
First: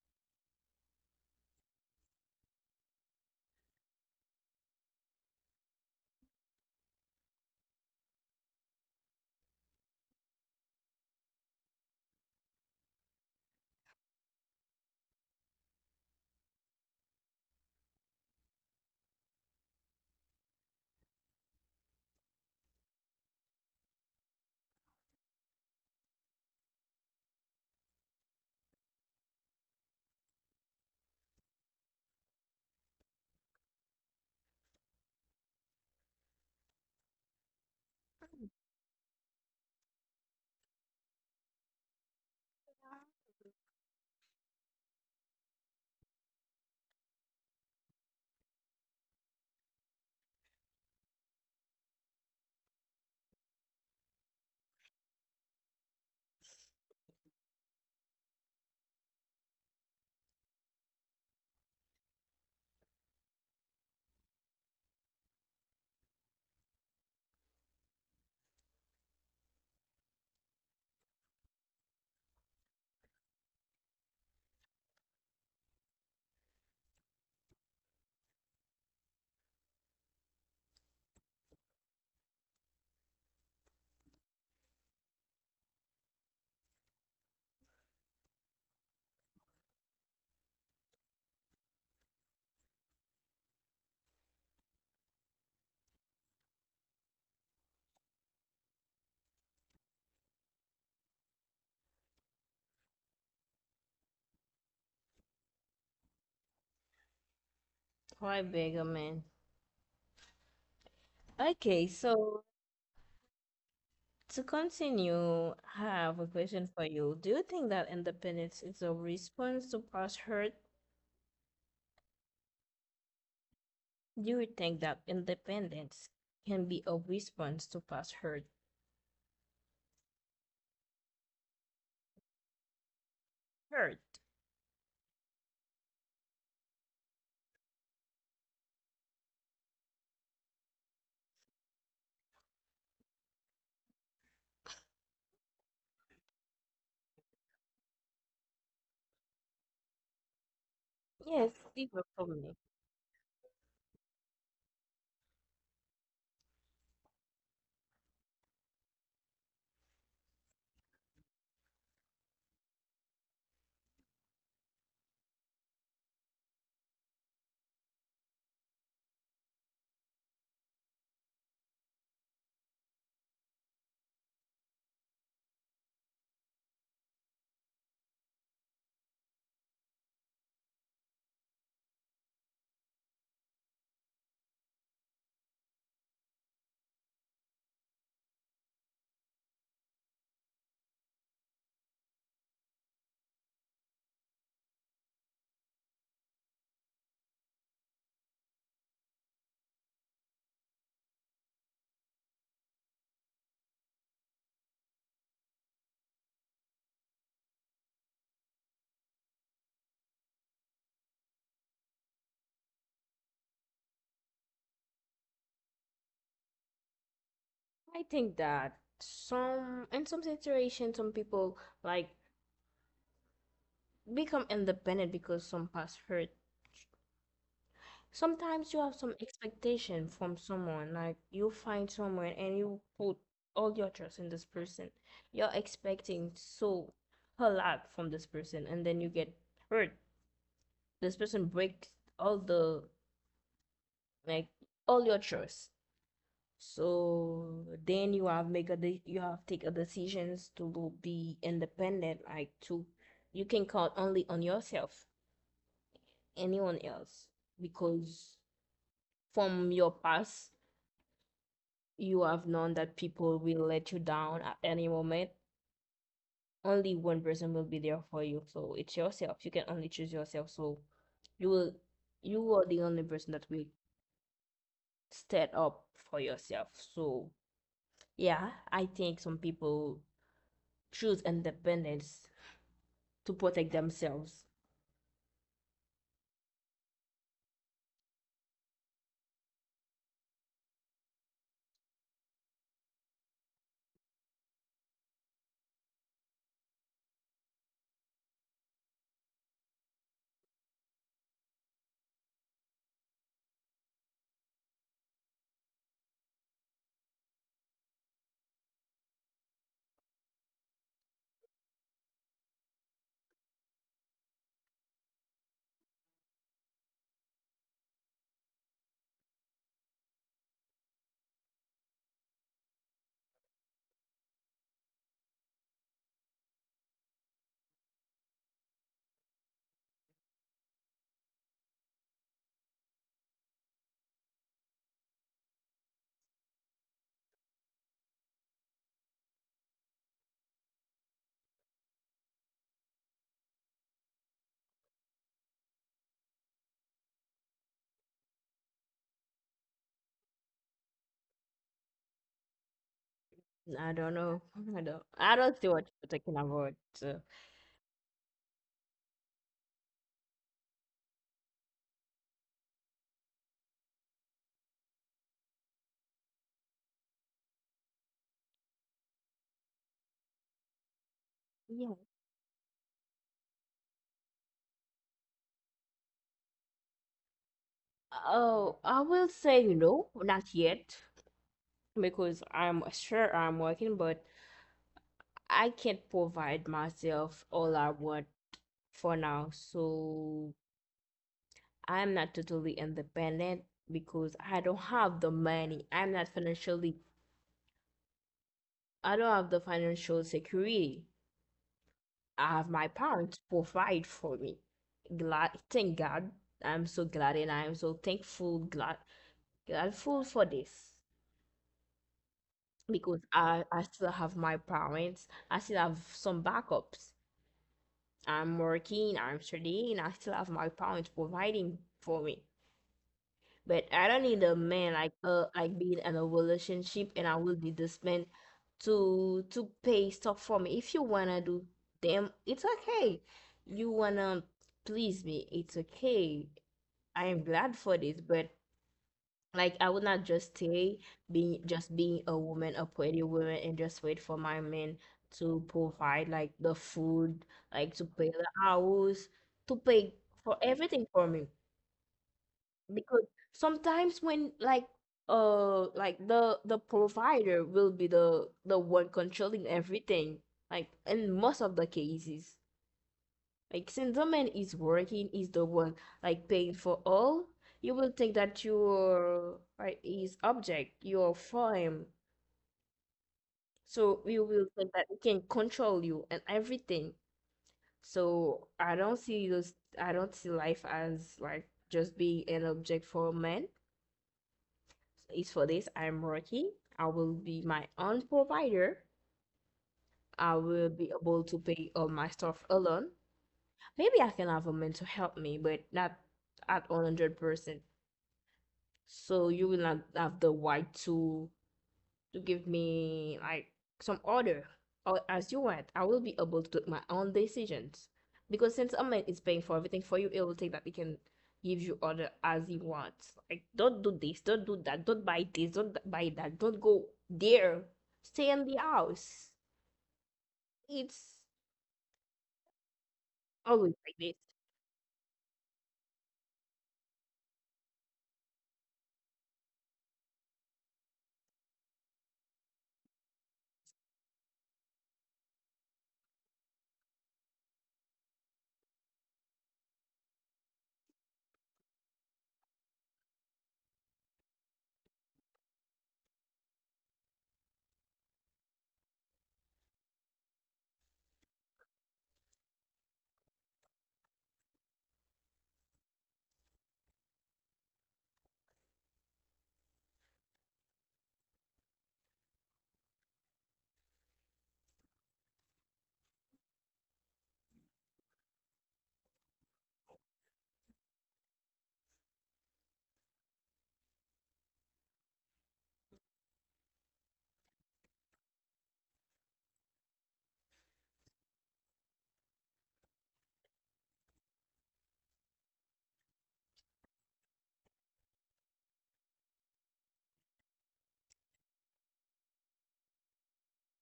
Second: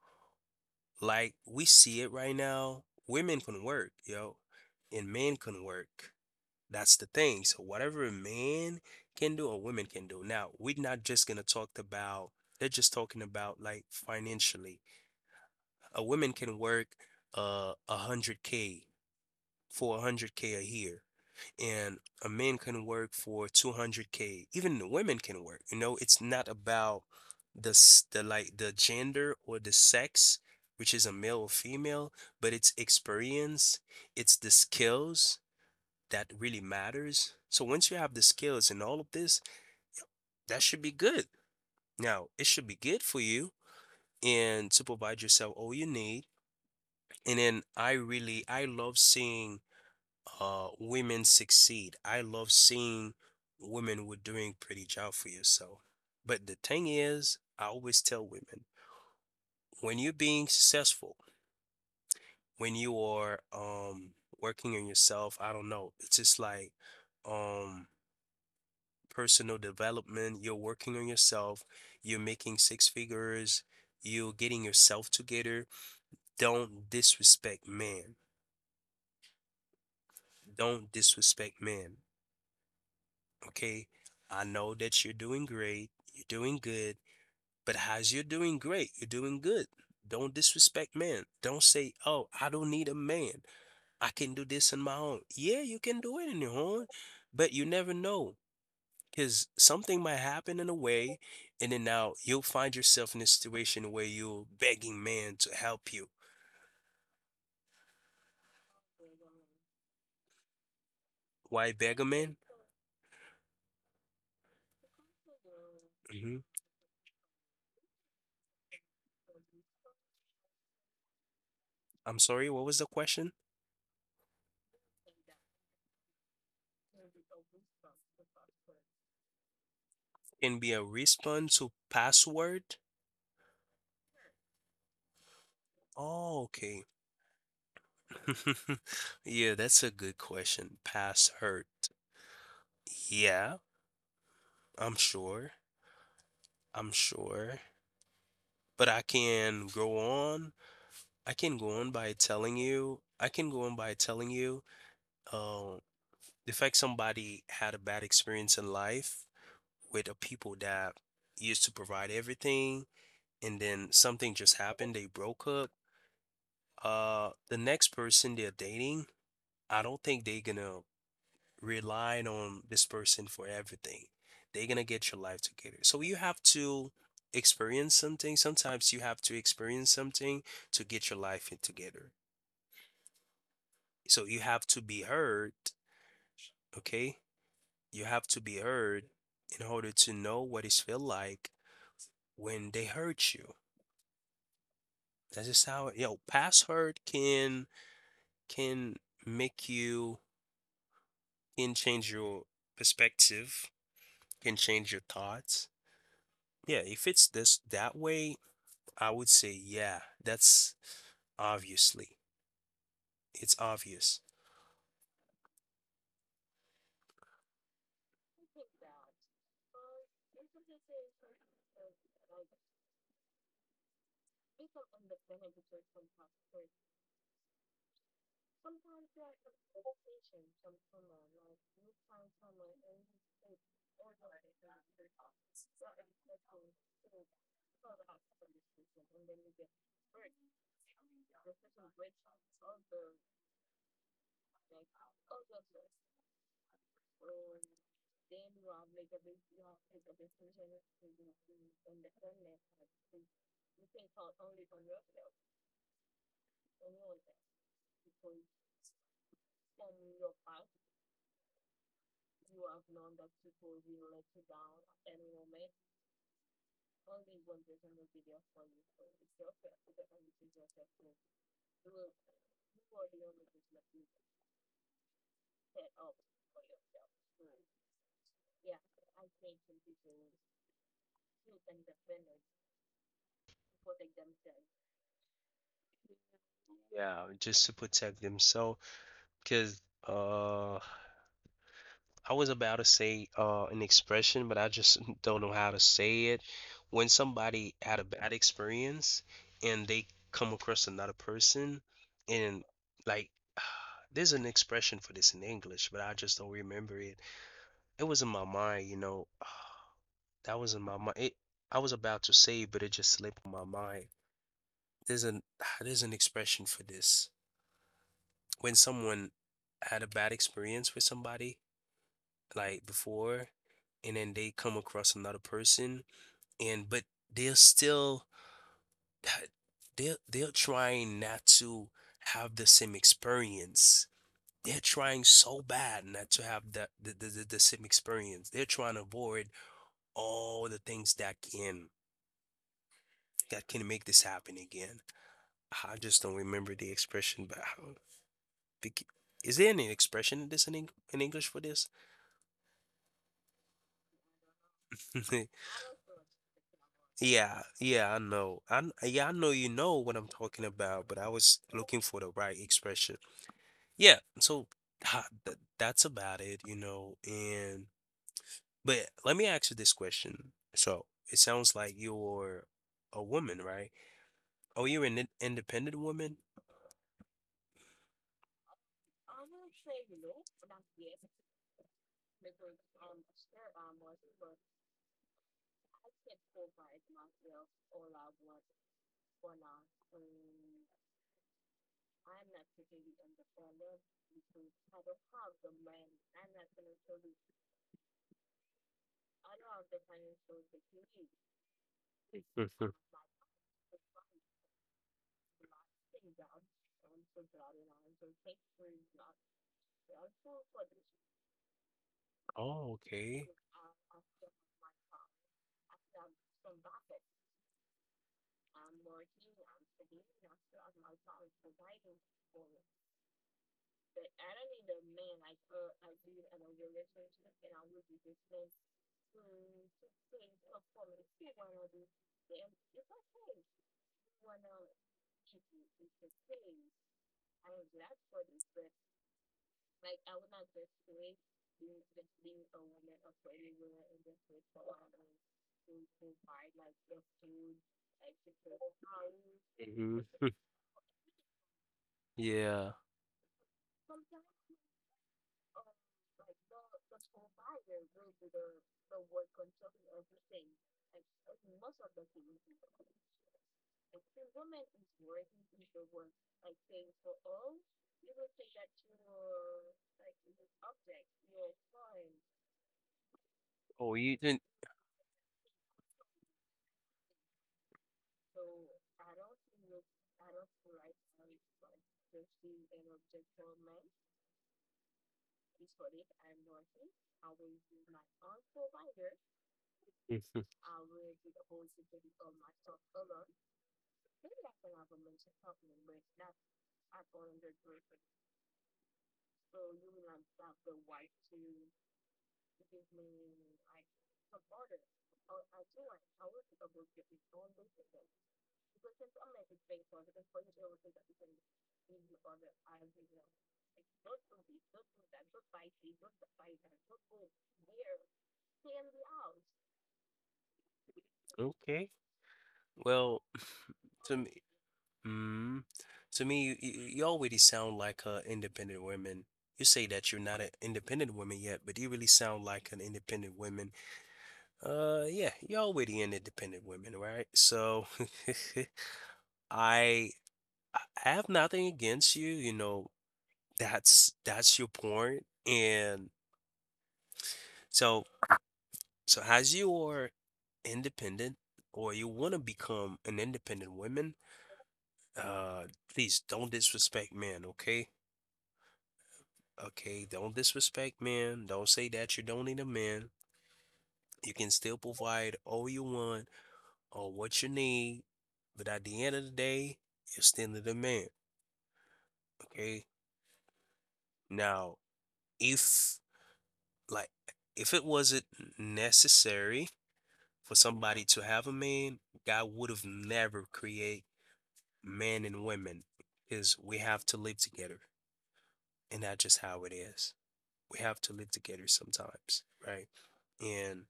like we see it right now, women can work, yo, and men can work. That's the thing. So whatever a man can do, a woman can do. Now, we're not just gonna talk about, they're just talking about like financially. A woman can work uh a hundred K, for a hundred K a year, and a man can work for two hundred k, even the women can work, you know. It's not about the the like the gender or the sex, which is a male or female, but it's experience, it's the skills that really matters. So once you have the skills and all of this, that should be good. Now it should be good for you, and to provide yourself all you need. And then I really I love seeing uh women succeed. I love seeing women were doing pretty job for yourself. But the thing is, I always tell women, when you're being successful, when you are um working on yourself, I don't know, it's just like um personal development, you're working on yourself, you're making six figures, you're getting yourself together. Don't disrespect men. Don't disrespect men. Okay, I know that you're doing great, you're doing good, but how's you're doing great, you're doing good. Don't disrespect men. Don't say, oh, I don't need a man. I can do this on my own. Yeah, you can do it on your own, but you never know, because something might happen in a way, and then now you'll find yourself in a situation where you're begging man to help you. quite big, man. Why Okay, beg a man? so to continue, I have a Hmm. question for you. Do you think that independence is a response to past hurt? I'm sorry, what was the question? Do you think that independence can be a response to past hurt? Can be a response to password. Hurt. Oh, okay. Yeah, that's a good question. Past hurt. Yeah, I'm sure. I'm sure. But I can go on. I Yes, can go these on are by for me. telling you. I can go on by telling you, uh, the fact somebody had a bad experience in life with a people that used to provide everything, and then something just happened, they broke up. Uh, the next person they're dating, I don't think they're gonna relying on this person for everything. They're gonna get your life together. So you have to experience something. Sometimes you have to experience something to get your life in together. So you have to be heard, okay? You have to be heard in order to know what it feel like when they hurt you. That's just how you know past hurt can can make you, can change your perspective, can change your thoughts. Yeah, if it's this that way, I would say, yeah, that's obviously, it's obvious. I think that some in some situations, some people like become independent because some past hurt. Sometimes you have some expectation from someone, like you find someone and you put all your trust in this person. You're expecting so a lot from this person, and then you get hurt. This person breaks all the like all your trust. So then you have make a de- you have take a decisions to be independent, like to you can count only on yourself, anyone else, because from your past you have known that people will let you down at any moment. Only one person will be there for you. So it's yourself. You can only choose yourself. So you will you are the only person that will stand up for yourself. So yeah, I think some people choose independence to protect themselves. Yeah, just to protect themselves, because uh, I was about to say uh, an expression, but I just don't know how to say it. When somebody had a bad experience and they come across another person, and like, there's an expression for this in English, but I just don't remember it. It was in my mind, you know. That was in my mind. It, I was about to say, but it just slipped my mind. There's an there's an expression for this. When someone had a bad experience with somebody like before, and then they come across another person, and but they're still they're they're trying not to have the same experience. They're trying so bad not to have that the, the, the, the same experience. They're trying to avoid all the things that can that can make this happen again. I just don't remember the expression, but I bec- is there any expression in this in, Eng- in English for this? I don't know. I don't I don't see what you're talking about. So Yeah, yeah, I know. I kn- yeah, I know you know what I'm talking about, but I was looking for the right expression. Yeah, so ha- th- that's about it, you know. And but let me ask you this question. So it sounds like yeah. you're a woman, right? Oh, you're an in- independent woman? Oh, I will say no, not yet. Because I'm sure I'm working, but I can't provide myself all I want for now, so I'm not totally independent because I don't have the money. I'm not financially, I don't have the financial security. I have Mhm. my parents provide for me. Glad, thank God. I'm so glad and I'm so thankful, glad, grateful for this Oh, because okay. I, I still have my parents. I still have some backups. I'm working, I'm studying, I still have my parents providing for me. But I don't need a man like uh like being in a relationship and I will need this man to to pay stuff for me. If you wanna do them, it's okay. You wanna please me, it's okay. I am glad for this, but like I would not just stay being just being a woman, a pretty woman, and just wait for my men to provide like the food, like to pay the house, to Hmm. pay for everything for me. Yeah. Because sometimes when like uh like the the provider will be the the one controlling everything, like in most of the cases. Like since the man is working, is the one like paying for all, you will think that you're like his object, you're for him. Oh, So you you didn't. will think that he can control you and everything. So I don't see those I don't see life as like just being an object for a man. It's for this I'm working. I will be my own provider. I will be able to pay all my stuff alone. Maybe I can have a man to help me, but not at one hundred percent. So you will not have the right to to give me like some order or as you want. I will be able to make my own decisions because since a man is paying for everything for you, it will take that he can give you order as he wants. Like don't do this, don't do that, don't buy this, don't th- buy that, don't go there. Stay in the house. It's Well, always like to this. me, mm, to me, you, you you already sound like a independent woman. You say that you're not an independent woman yet, but you really sound like an independent woman. Uh, yeah, you're already an independent woman, right? So, I I have nothing against you. You know, that's that's your point. And so, so as you are independent, or you want to become an independent woman, uh, please don't disrespect men, okay? Okay, don't disrespect men. Don't say that you don't need a man. You can still provide all you want or what you need, but at the end of the day, you're still a man. Okay. Now, if like if it wasn't necessary for somebody to have a man, God would have never create men and women, because we have to live together, and that's just how it is. We have to live together sometimes, right? And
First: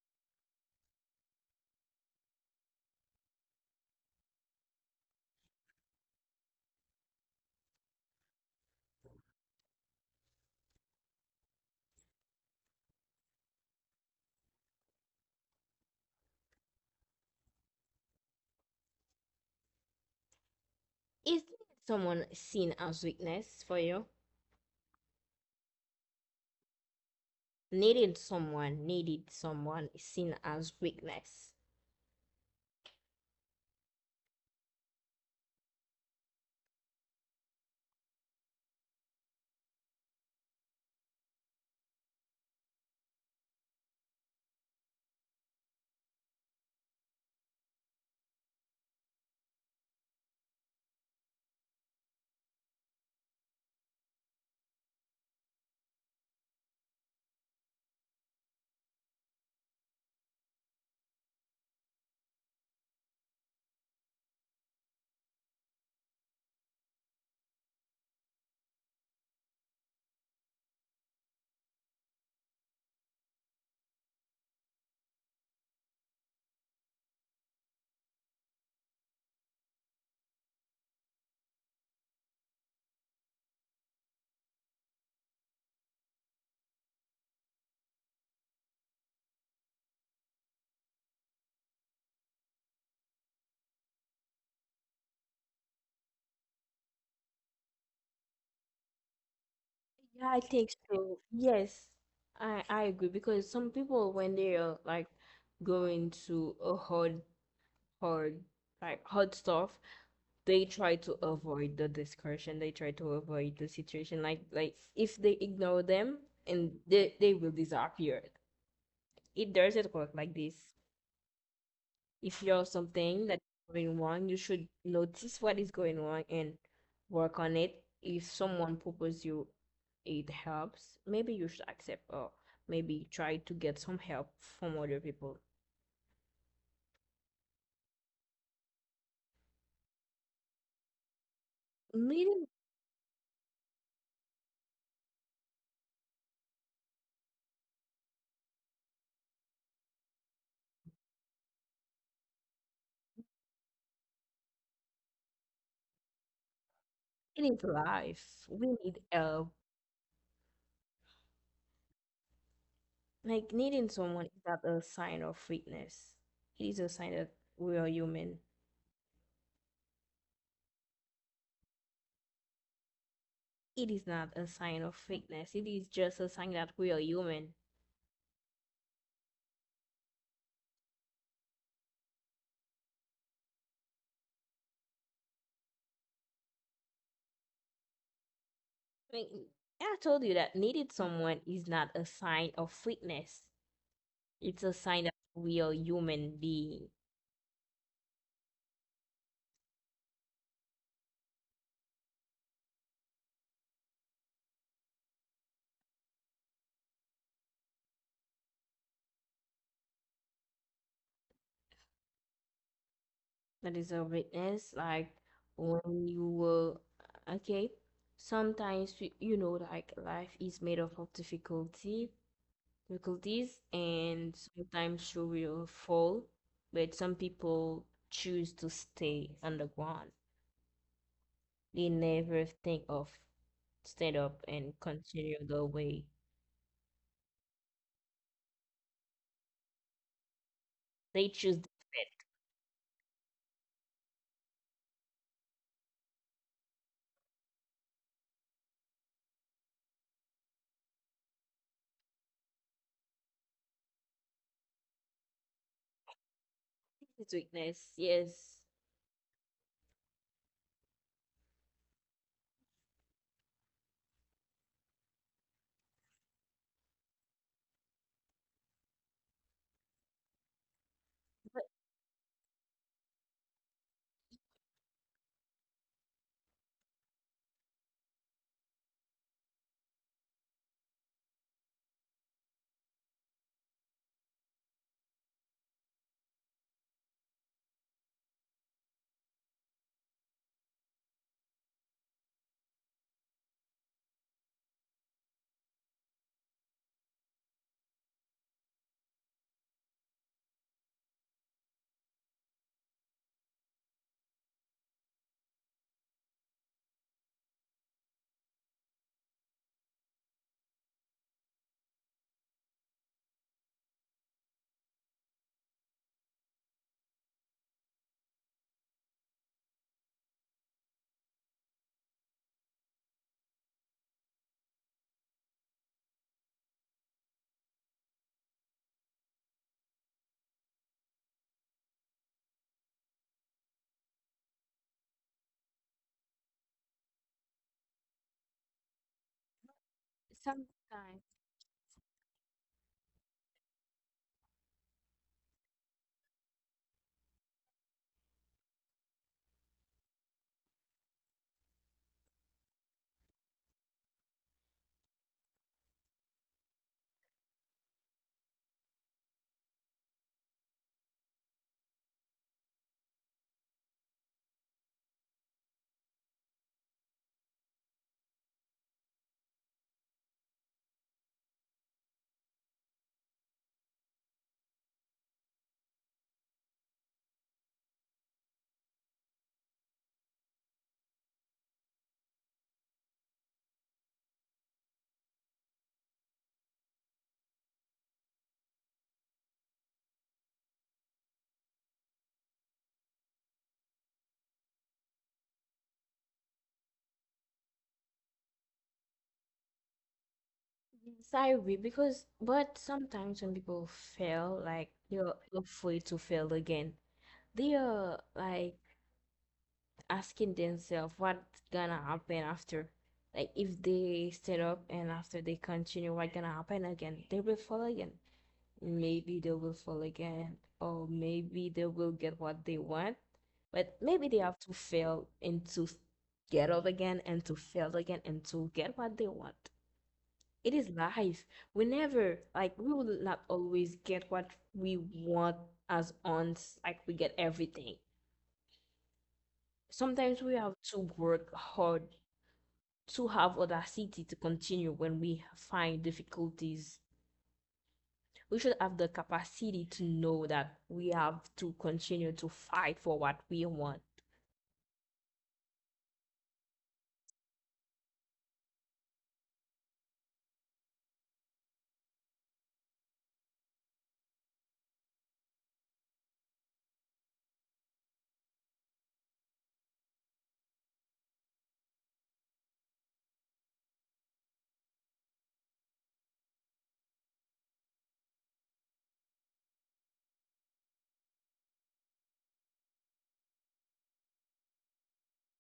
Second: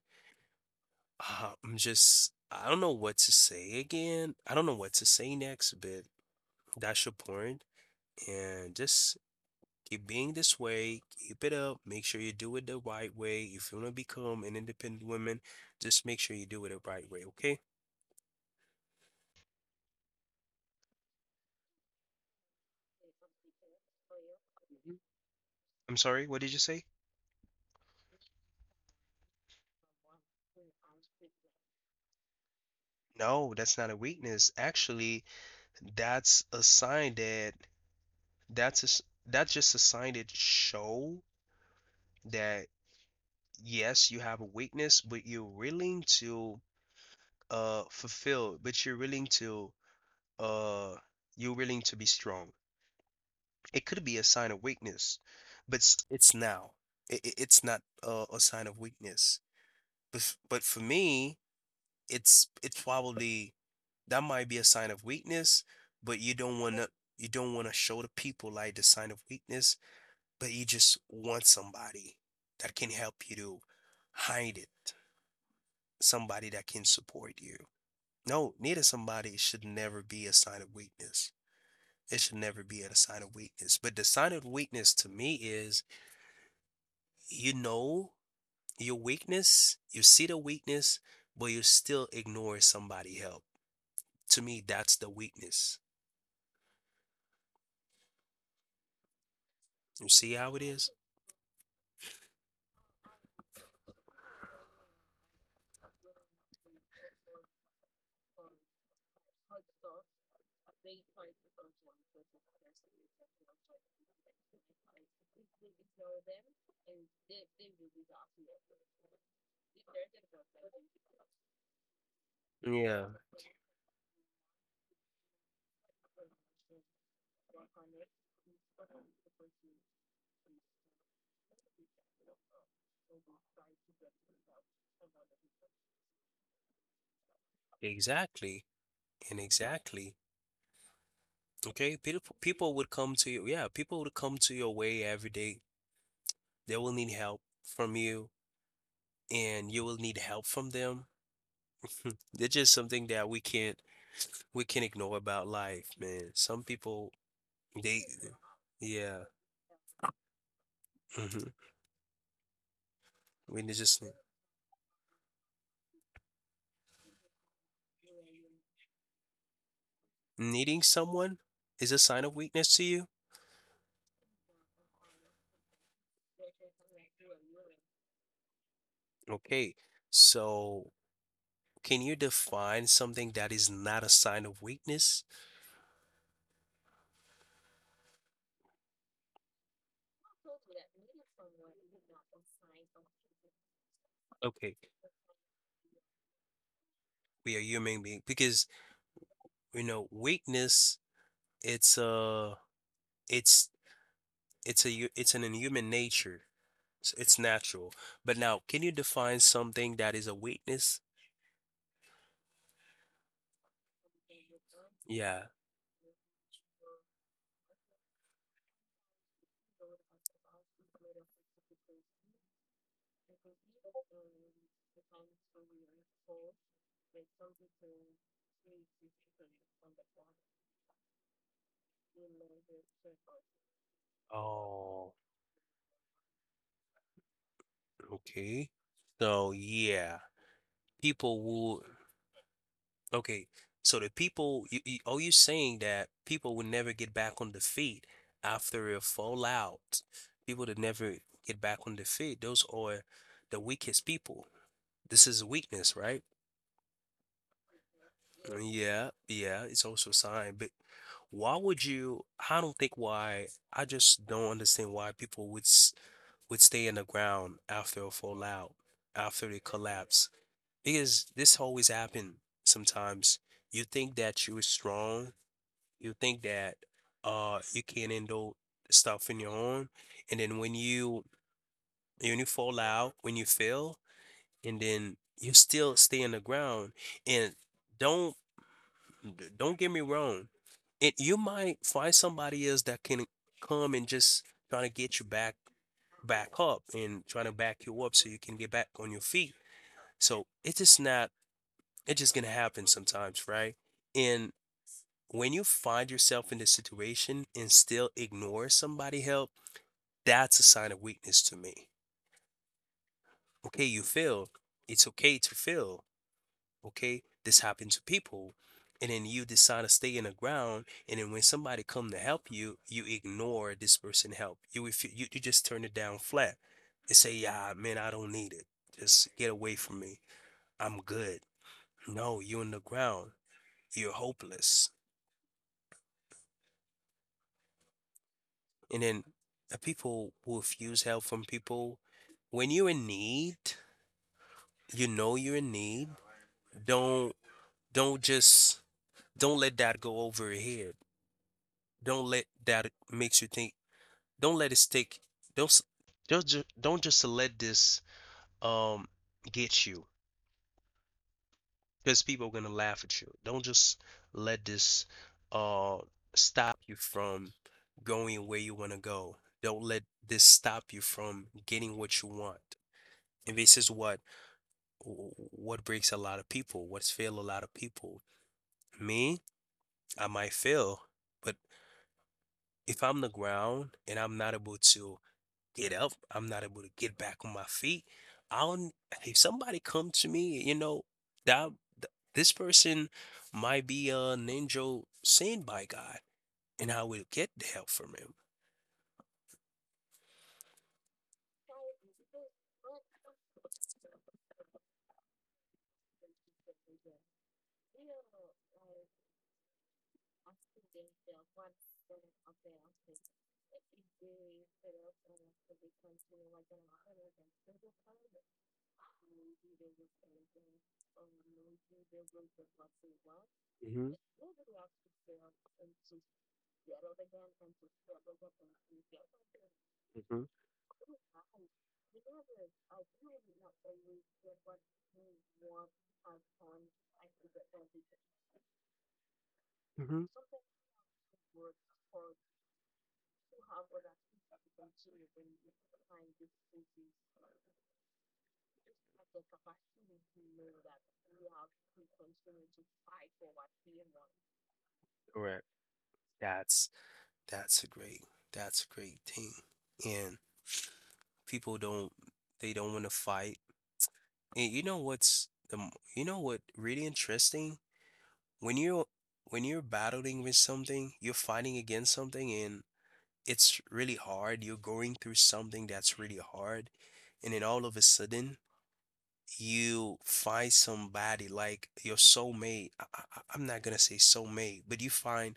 Uh, I'm just, I don't know what to say again. I don't know what to say next, but that's your point. And just keep being this way, keep it up. Make sure you do it the right way. If you want to become an independent woman, just make sure you do it the right way, okay? Is someone seen as weakness for you? Mhm. I'm sorry, what did you say? Needed someone, needed someone is seen as weakness. No, that's not a weakness. Actually, that's a sign that that's a, s- that's just a sign that show that yes, you have a weakness, but you're willing to uh fulfilled, but you're willing to uh you're willing to be strong. It could be a sign of weakness, but s- it's now. It, it- it's not uh, a sign of weakness. But f- but for me, it's it's probably that might be a sign of weakness, but you don't want to you don't want to show the people like the sign of weakness, but you just want somebody that can help you to hide it, somebody that can support you. No, needing somebody should never be a sign of weakness. It should never be a sign of weakness. But the sign of weakness to me is, you know, your weakness, you see the weakness, but you still ignore somebody help. To me, that's the weakness. You Yeah, see I how it think is? so. Yes, I I agree because some people when they are like going to a hard hard like hard stuff, they try to avoid the discussion. They try to avoid the situation. Like like if they ignore them and they they will disappear. It doesn't work like this. If you're something that's going wrong, you should notice what is going wrong and work on it. If someone proposes you it helps, maybe you should accept or maybe try to get some help from other people. Exactly. And exactly. Okay. People Needing people would come to you. Yeah, people would come to your way every day. They will need help from you, and you will need help from them. It's just something that we can't we can ignore about life, man. Some people, it is they, life. We need yeah, help. mhm. Like We need needing just, someone is not a sign of weakness. It is a sign that we are human. needing someone is a sign of weakness to you. It is not a sign of weakness. It is just a sign that we are human. Okay, so can you define something that is not a sign of weakness? I mean, I told you that needed someone is not a sign of weakness. It's a Okay, sign that we are human being. we are human being because you know weakness. It's a, it's, it's a, hu- it's an inhuman nature. s- It's natural. But now, can you define something that is a weakness? That is a weakness. Like Yeah. when you were okay. Sometimes you you know like life is made up of difficulty, difficulties, and sometimes you will fall. But some people choose to stay underground. They never think of stand up and Oh. continue the way. Okay. So yeah, They people choose will. Okay. So the people, you, you, are you saying that people will never get back on their feet after a fallout? People that never get back on their feet, those are the weakest people. This is weakness, right? it's weakness, yes. Uh, Yeah, yeah, it's also a sign. But why would you? I don't think why. I just don't understand why people would s- would stay in the ground after a fallout, after they collapse. Because this But always happen sometimes. You think that you're strong, you think that uh you can handle stuff on your own, and then when you when you fall out, when you fail, and then you still stay on the ground. And don't don't get me wrong, it you might find somebody else that can come and just trying to get you back back up and trying to back you up so you can get back on your feet. So it is not. It's just gonna happen sometimes, right? And when you find yourself in this situation and still ignore somebody help, that's a sign of weakness to me. Okay, you feel. It's okay to feel. Okay, this happened to people. And then you decide to stay in the ground. And then when somebody come to help you, you ignore this person help. You refu- you, you just turn it down flat and say, yeah, man, I don't need it. Just get away from me. I'm good. No, you're in the ground. You're hopeless. And then the people who refuse sometimes, help from people, when you're in need, you know you're in need. Don't don't just don't let that go over your head. Don't let that makes you think. Don't let it stick. Don't s- don't just don't just let this um get you because people are gonna laugh at you. Don't just let this uh stop you from going where you want to go. Don't let this stop you from getting what you want. And this is what what breaks a lot of people, what's failed a lot of people. Me, I might fail, but if I'm on the ground and I'm not able to get up, I'm not able to get back on my feet. I'll if somebody come to me, you know, that th- this person might be a ninja sent by God, and I will get the help from him. yes, I agree because, but sometimes when people fail, like you're afraid to fail again, they are like asking themselves what's gonna happen after. Like if they stand up and after they continue, what's gonna happen again? They will fall again. Maybe they will fall again, or maybe they will get what they want. But Hmm. maybe they have to fail and to get up again and to fail again and to get what they want. Hmm. It is life. We never like we will not always get what we want as aunts, like we get everything Hmm. sometimes we have to work hard to have audacity to continue when we find difficulties. We should have the capacity to know that we have to continue to fight for what we want. Right. That's that's a great that's a great thing, and people don't they don't want to fight. And you know what's the m- you know what really interesting? When you're when you're battling with something, you're fighting against something and it's really hard. You're going through something that's really hard. And then all of a sudden, you find somebody like your soulmate. I, I, I- I'm not gonna say soulmate, but you find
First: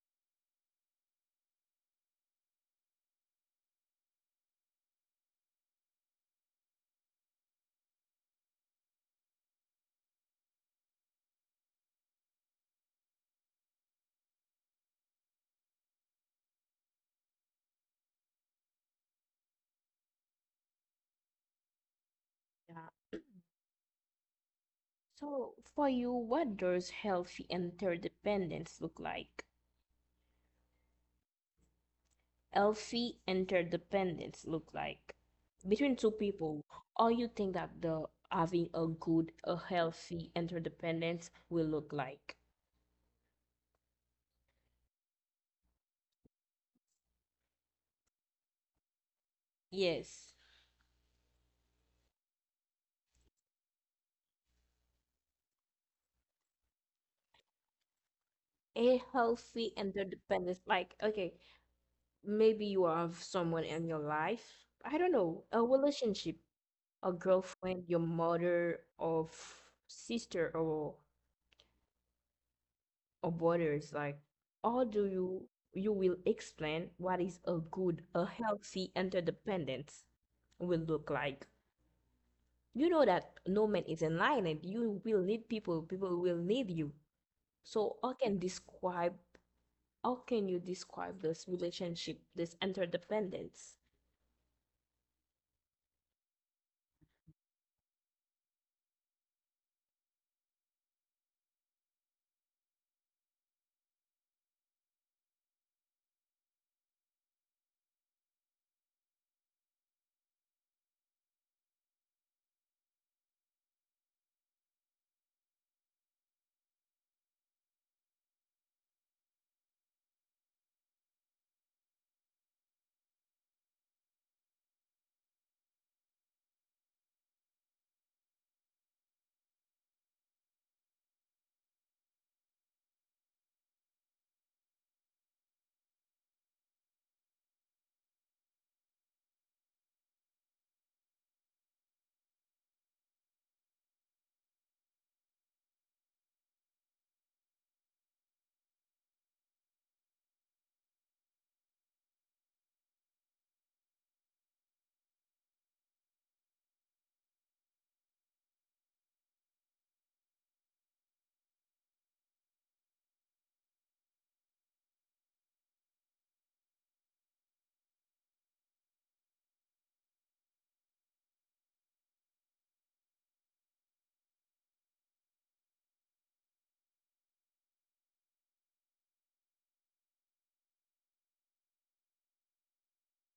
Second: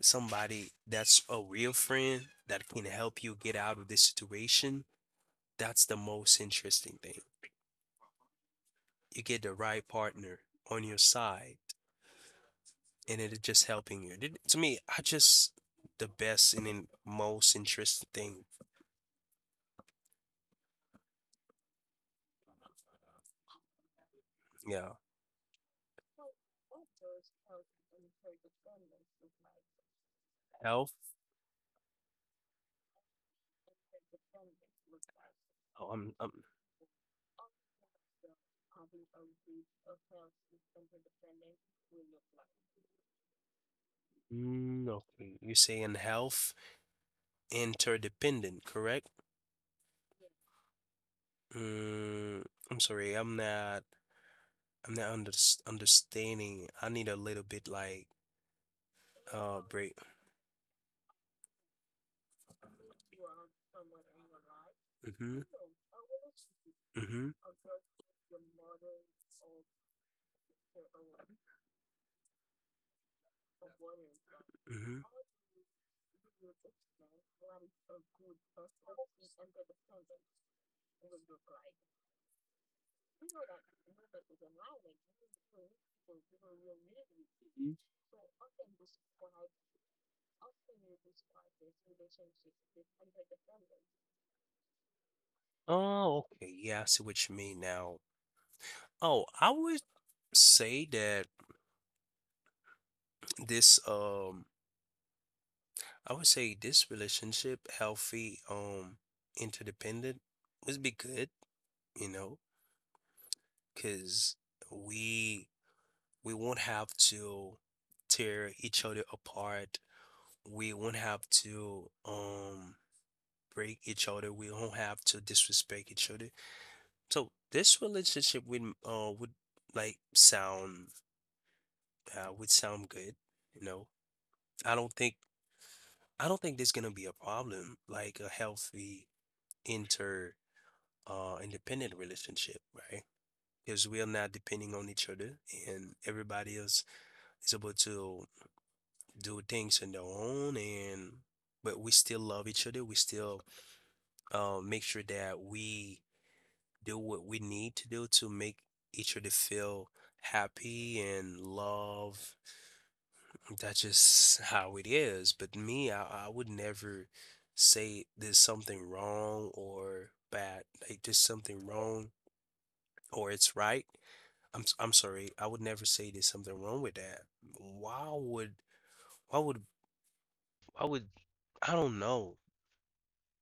somebody that's a real friend that can help you get out of this situation. That's the most interesting thing. You get the right partner on your side and it is just helping you. Did- To me, I just the best and then most interesting thing. Yeah. Yeah, So, for you, what does healthy interdependence look like? health. Healthy interdependence look like Oh, between two I'm, I'm people, or you think that the having a good, a healthy interdependence will look like? mm, okay. You saying health interdependent, correct? Yes, Mm, I'm sorry, I'm not. I'm not under, understanding. I need a little bit like a uh healthy break. interdependence. Like, okay, maybe you have someone in your life. I don't Mm-hmm. know, a relationship, a Mm-hmm. girlfriend, your mother, or f- sister, or or brothers. Like, how Mm-hmm. do you you will explain what is a good, a healthy interdependence will look like? You know that no man is an island. You will need people. People will need you. So how can describe? How can you describe this relationship, this interdependence? Okay, yeah, I see what you mean now. Oh, I would say that this um I would say this relationship, healthy, um, interdependent, would be good, you know, because we we won't have to tear each other apart. We won't have to um break each other. We won't have to disrespect each other. So this relationship would uh would like sound uh would sound good, you know. I don't think I don't think there's gonna be a problem like a healthy uh independent relationship, right? Because we are not depending on each other and everybody else is able to do things on their own and but we still love each other. We still uh make sure that we do what we need to do to make each other feel happy and love. That's just how it is. But me, I, I would never say there's something wrong or bad. Like there's something wrong or it's right. I'm s- I'm sorry. I would never say there's something wrong with that. Why would why would why would I don't know.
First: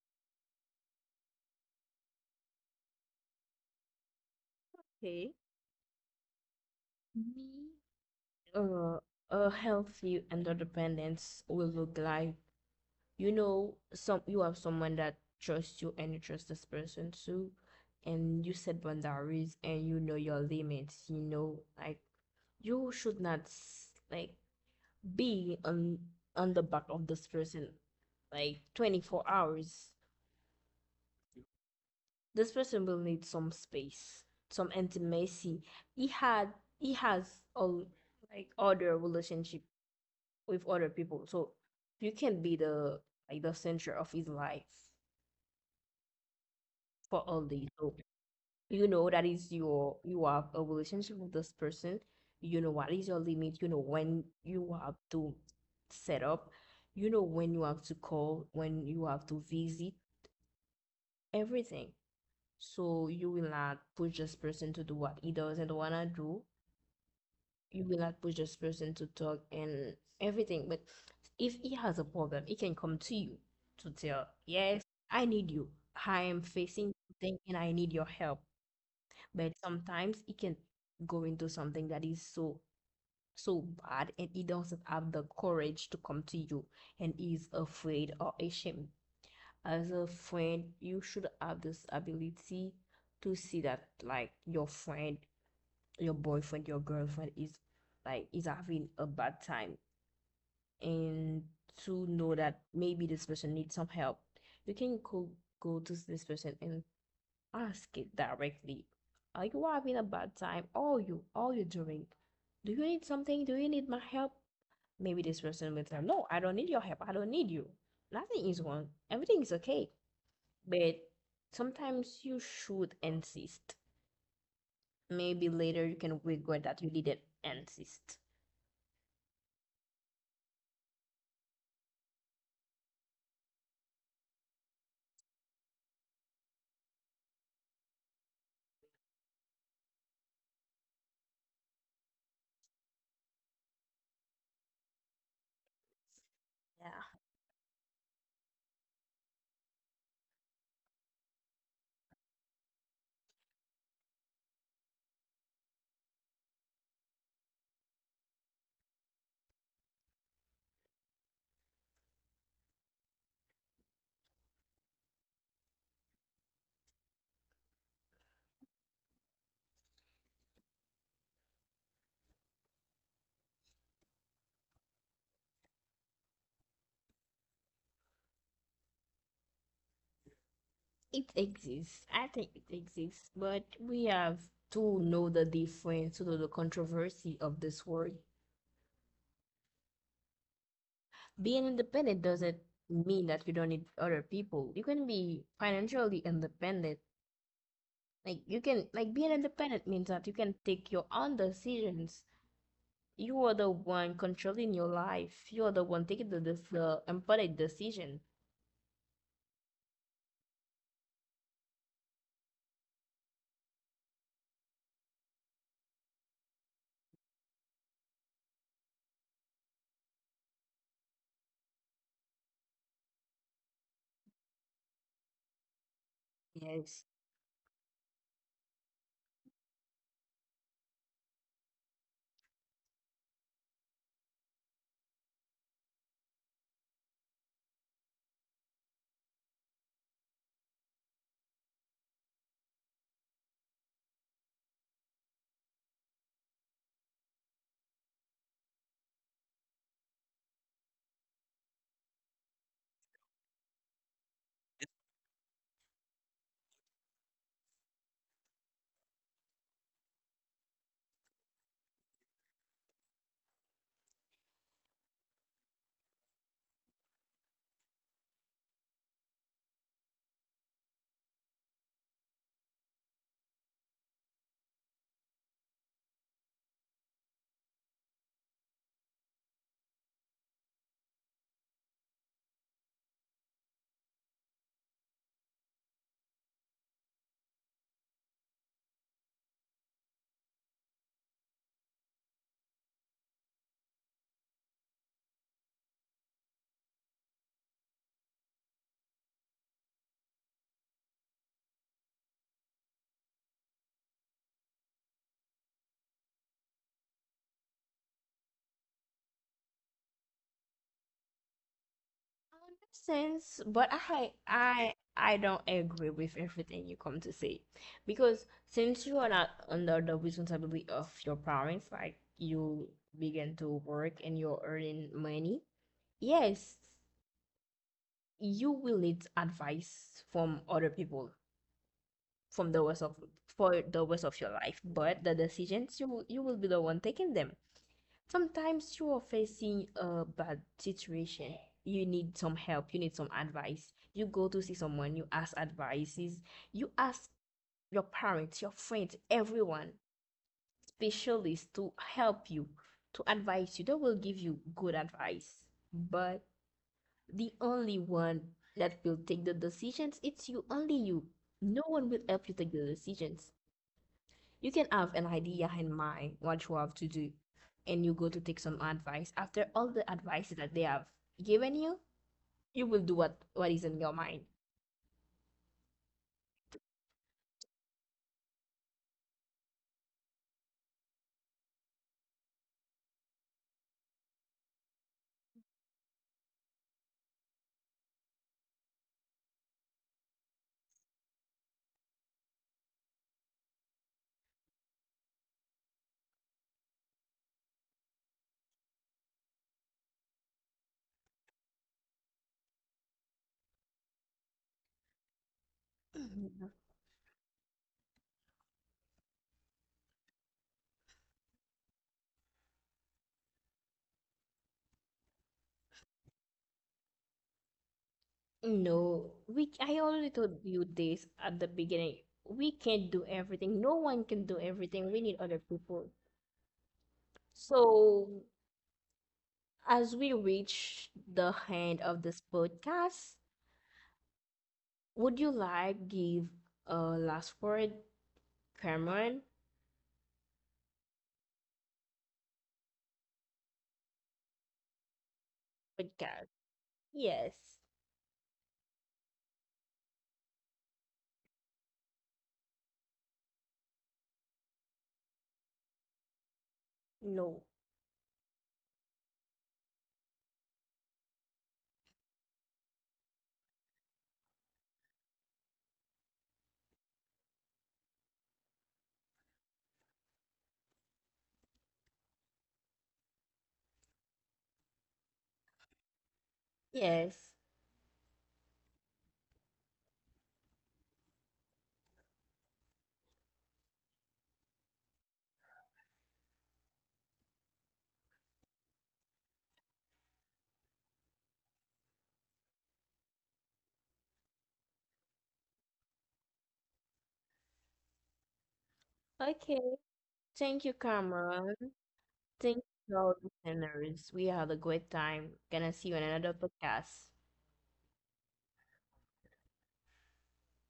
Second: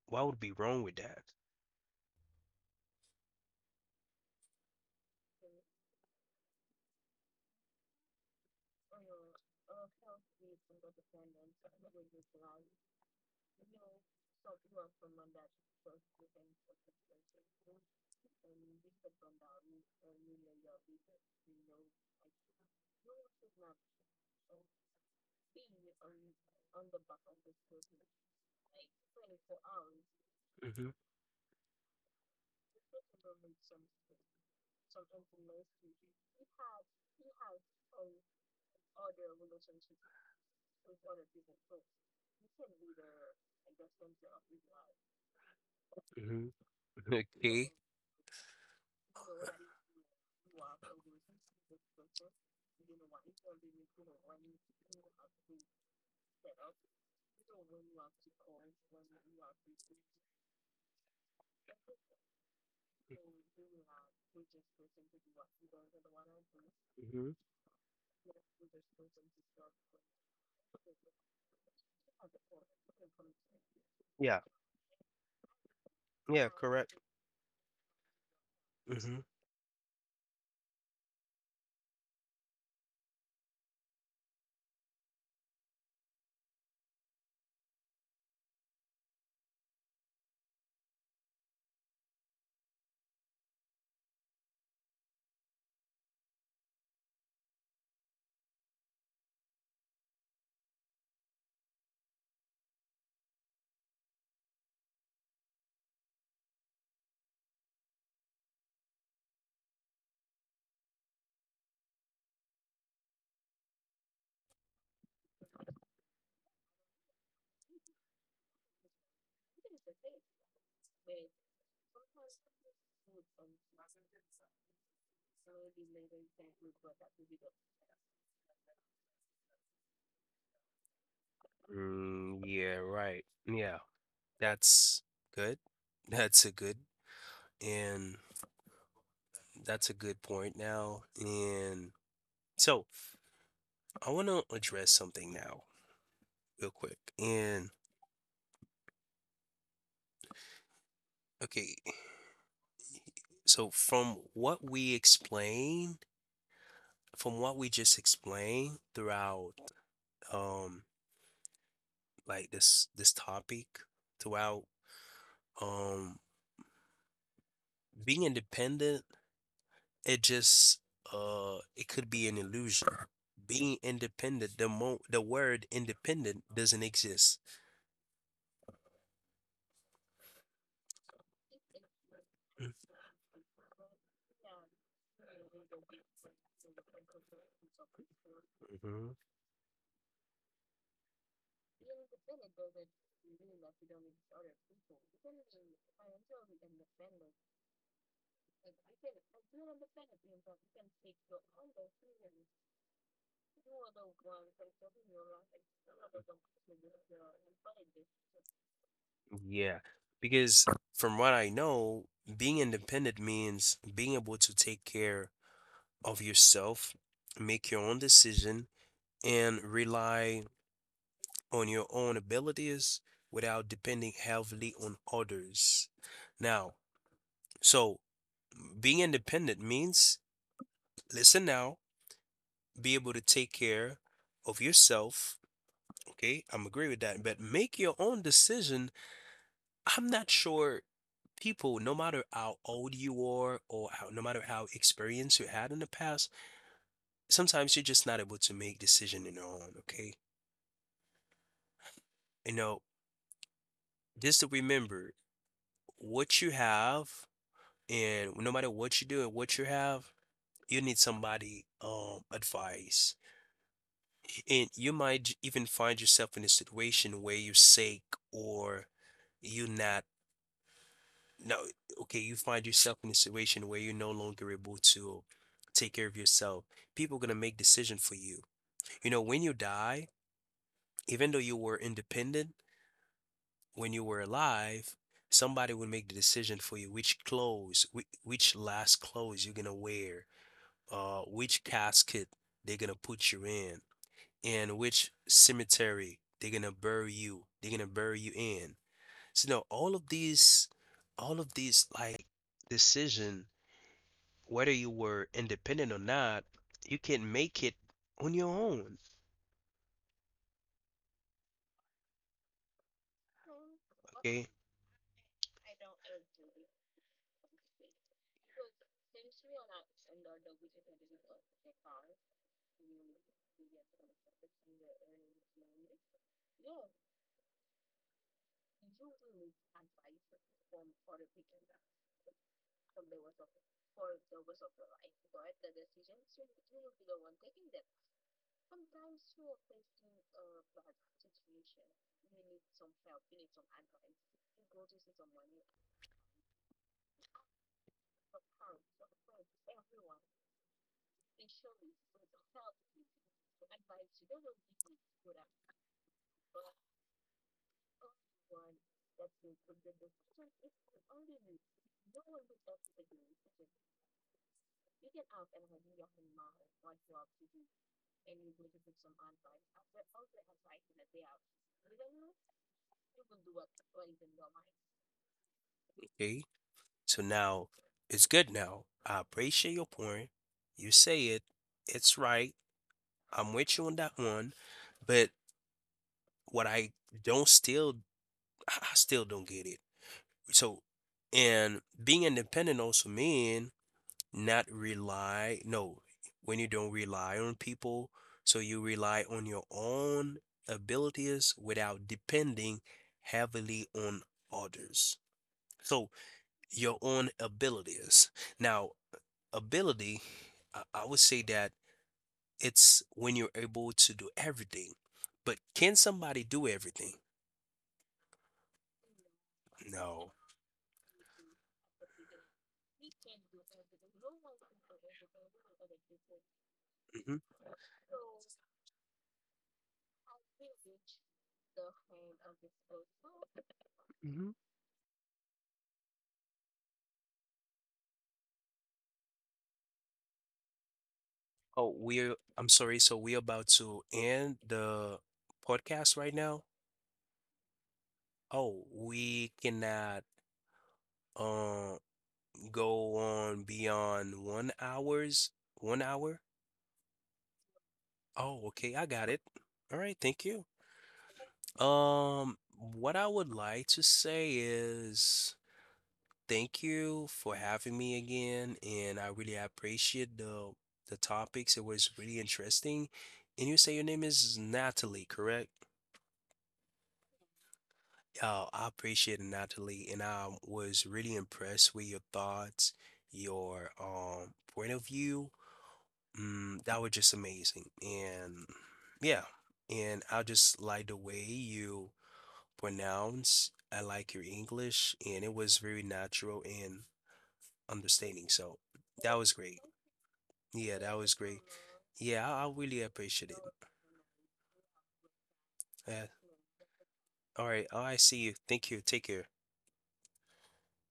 Why would be wrong with that? Okay. Me uh, a healthy interdependence will look like you know some you have someone that trusts you and you trust this person too and you set boundaries and you know your limits you know like you should not s- like be on on the back of this person like twenty-four hours Hmm. this person will need some space some intimacy he had he has all like other relationship with other people. So you can be the like the center of his life Hmm. for all day. Okay. So you know that is your you have a relationship with this person. You know what is your limit. You know when you have to set up. You know when you have to call. When you have to visit. Everything. So you will not push this person to do what he doesn't wanna do, Hmm. you will not push this person to talk and everything. But if he has a problem, he can come to you to tell, Yeah. yes, I need you. I am Yeah. facing Correct. something and I need your help. Hmm. But sometimes he can go into something that is so so bad and he doesn't have the courage to come to you and is afraid or ashamed. As a friend, you should have this ability to see that like your friend your boyfriend, your girlfriend is like is having a bad time and to know that maybe this person needs some help, you can go go to this person and ask it directly. Are you having a bad time? All you all you are doing? Do you need something? Do you need my help? Maybe this person will tell, "No, I don't need your help. I don't need you. Nothing is wrong. Everything is okay." But sometimes you should insist. Maybe later you can regret that you didn't insist. Mm, yeah. Right. Yeah. That's good. That's a good and that's a good point now. And so I want to address something now, real Yeah. quick. And okay. So from what we explain from what we just explained throughout um like this this topic throughout um being independent it just uh it could be an illusion. Being independent, the mo the word independent doesn't exist. It exists. I think it exists, but we have to know the difference, to know the controversy of this word. Hmm. Being independent doesn't mean that you don't need other people. You can be financially independent. Like you can like being independent means that you can take your own decisions. You are the one controlling your life. You are the one taking the the, the important decision. Yeah, because from what I know, being independent means being able to take care of yourself, make your own decision, and rely on your own abilities without depending heavily on others. Now, Yes. so being independent means listen now, be able to take care of yourself. Okay, I'm agree with that, but make your own decision. I'm not sure people, no matter how old you are or how, no matter how experience you had in the past, sometimes you're just not able to make decision on your own. Okay, you know, just to remember what you have. And no matter what you do and what you have, you need somebody um advice. And you might j- even find yourself in a situation where you're sick or you're not no okay, you find yourself in a situation where you're no longer able to take care of yourself. People gonna make decision for you. You know, when you die, even though you were independent when you were alive, somebody will make the decision for you which clothes, which, which last clothes you're gonna wear uh, which casket they're gonna put you in and which cemetery they're gonna bury you. They're gonna bury you in. So, you know, all of these, all of these like decision, whether you were independent or not, you can make it on your own. Sense, but I Okay. I I don't agree with everything you come to say, because since you are not under the responsibility of your parents, like you begin to work and you're earning money, yes, you will need advice from other people from the rest of for the rest of your life, but the decisions you will- you will be the one taking them. Sometimes you are facing a bad situation. You need some help. You need some advice. You go to see someone. You ask advices. You ask your parents, your friends, everyone, specialists to help you, to advise you. They will give you good advice. But the only one that will take the decisions, it's you, only you. No one will help you take the decisions. You can have an idea in mind what you have to do, and you go to take some advice. After all the advice that they have given you, you will do what what is in your mind. Okay. So now it's good now. I appreciate your point. You say it. It's right. I'm with you on that one. But what I don't still, I I still don't get it. So and being independent also mean not rely no when you don't rely on people so you rely on your own abilities without depending heavily on others. So Mhm. your own abilities now ability i, I would say that it's when you're able to do everything but can somebody do everything? No, we I already No. told you this at the beginning. We can't do everything. No one can do everything. We need other people. Mhm, So, as we reach the end of this podcast, mhm. would you like give a last word, Cameron? Oh, we're, I'm sorry. So we're about to end the podcast right Podcast. now. Yes. Oh, we cannot uh, go on beyond one hours, one hour. No. Oh, okay, I got it. All right, thank you. Um, what I would like to say is thank you for having me again, and I really appreciate the the topics. It was really interesting. And you say your name is Natalie, correct? Yes. Oh, I appreciate it, Natalie, and I was really impressed with your thoughts, your um point of view. Mm, that was just amazing. And yeah, and I just like the way you pronounce. I like your English, and it was very natural and understanding. So that was great. Okay. Thank you, Yeah, that was great. Cameron. Yeah, I, I Thank you really to all appreciate it. listeners. We had a great time. Gonna see you in Yeah. another podcast. All right. All right. See you. Thank you. Take care.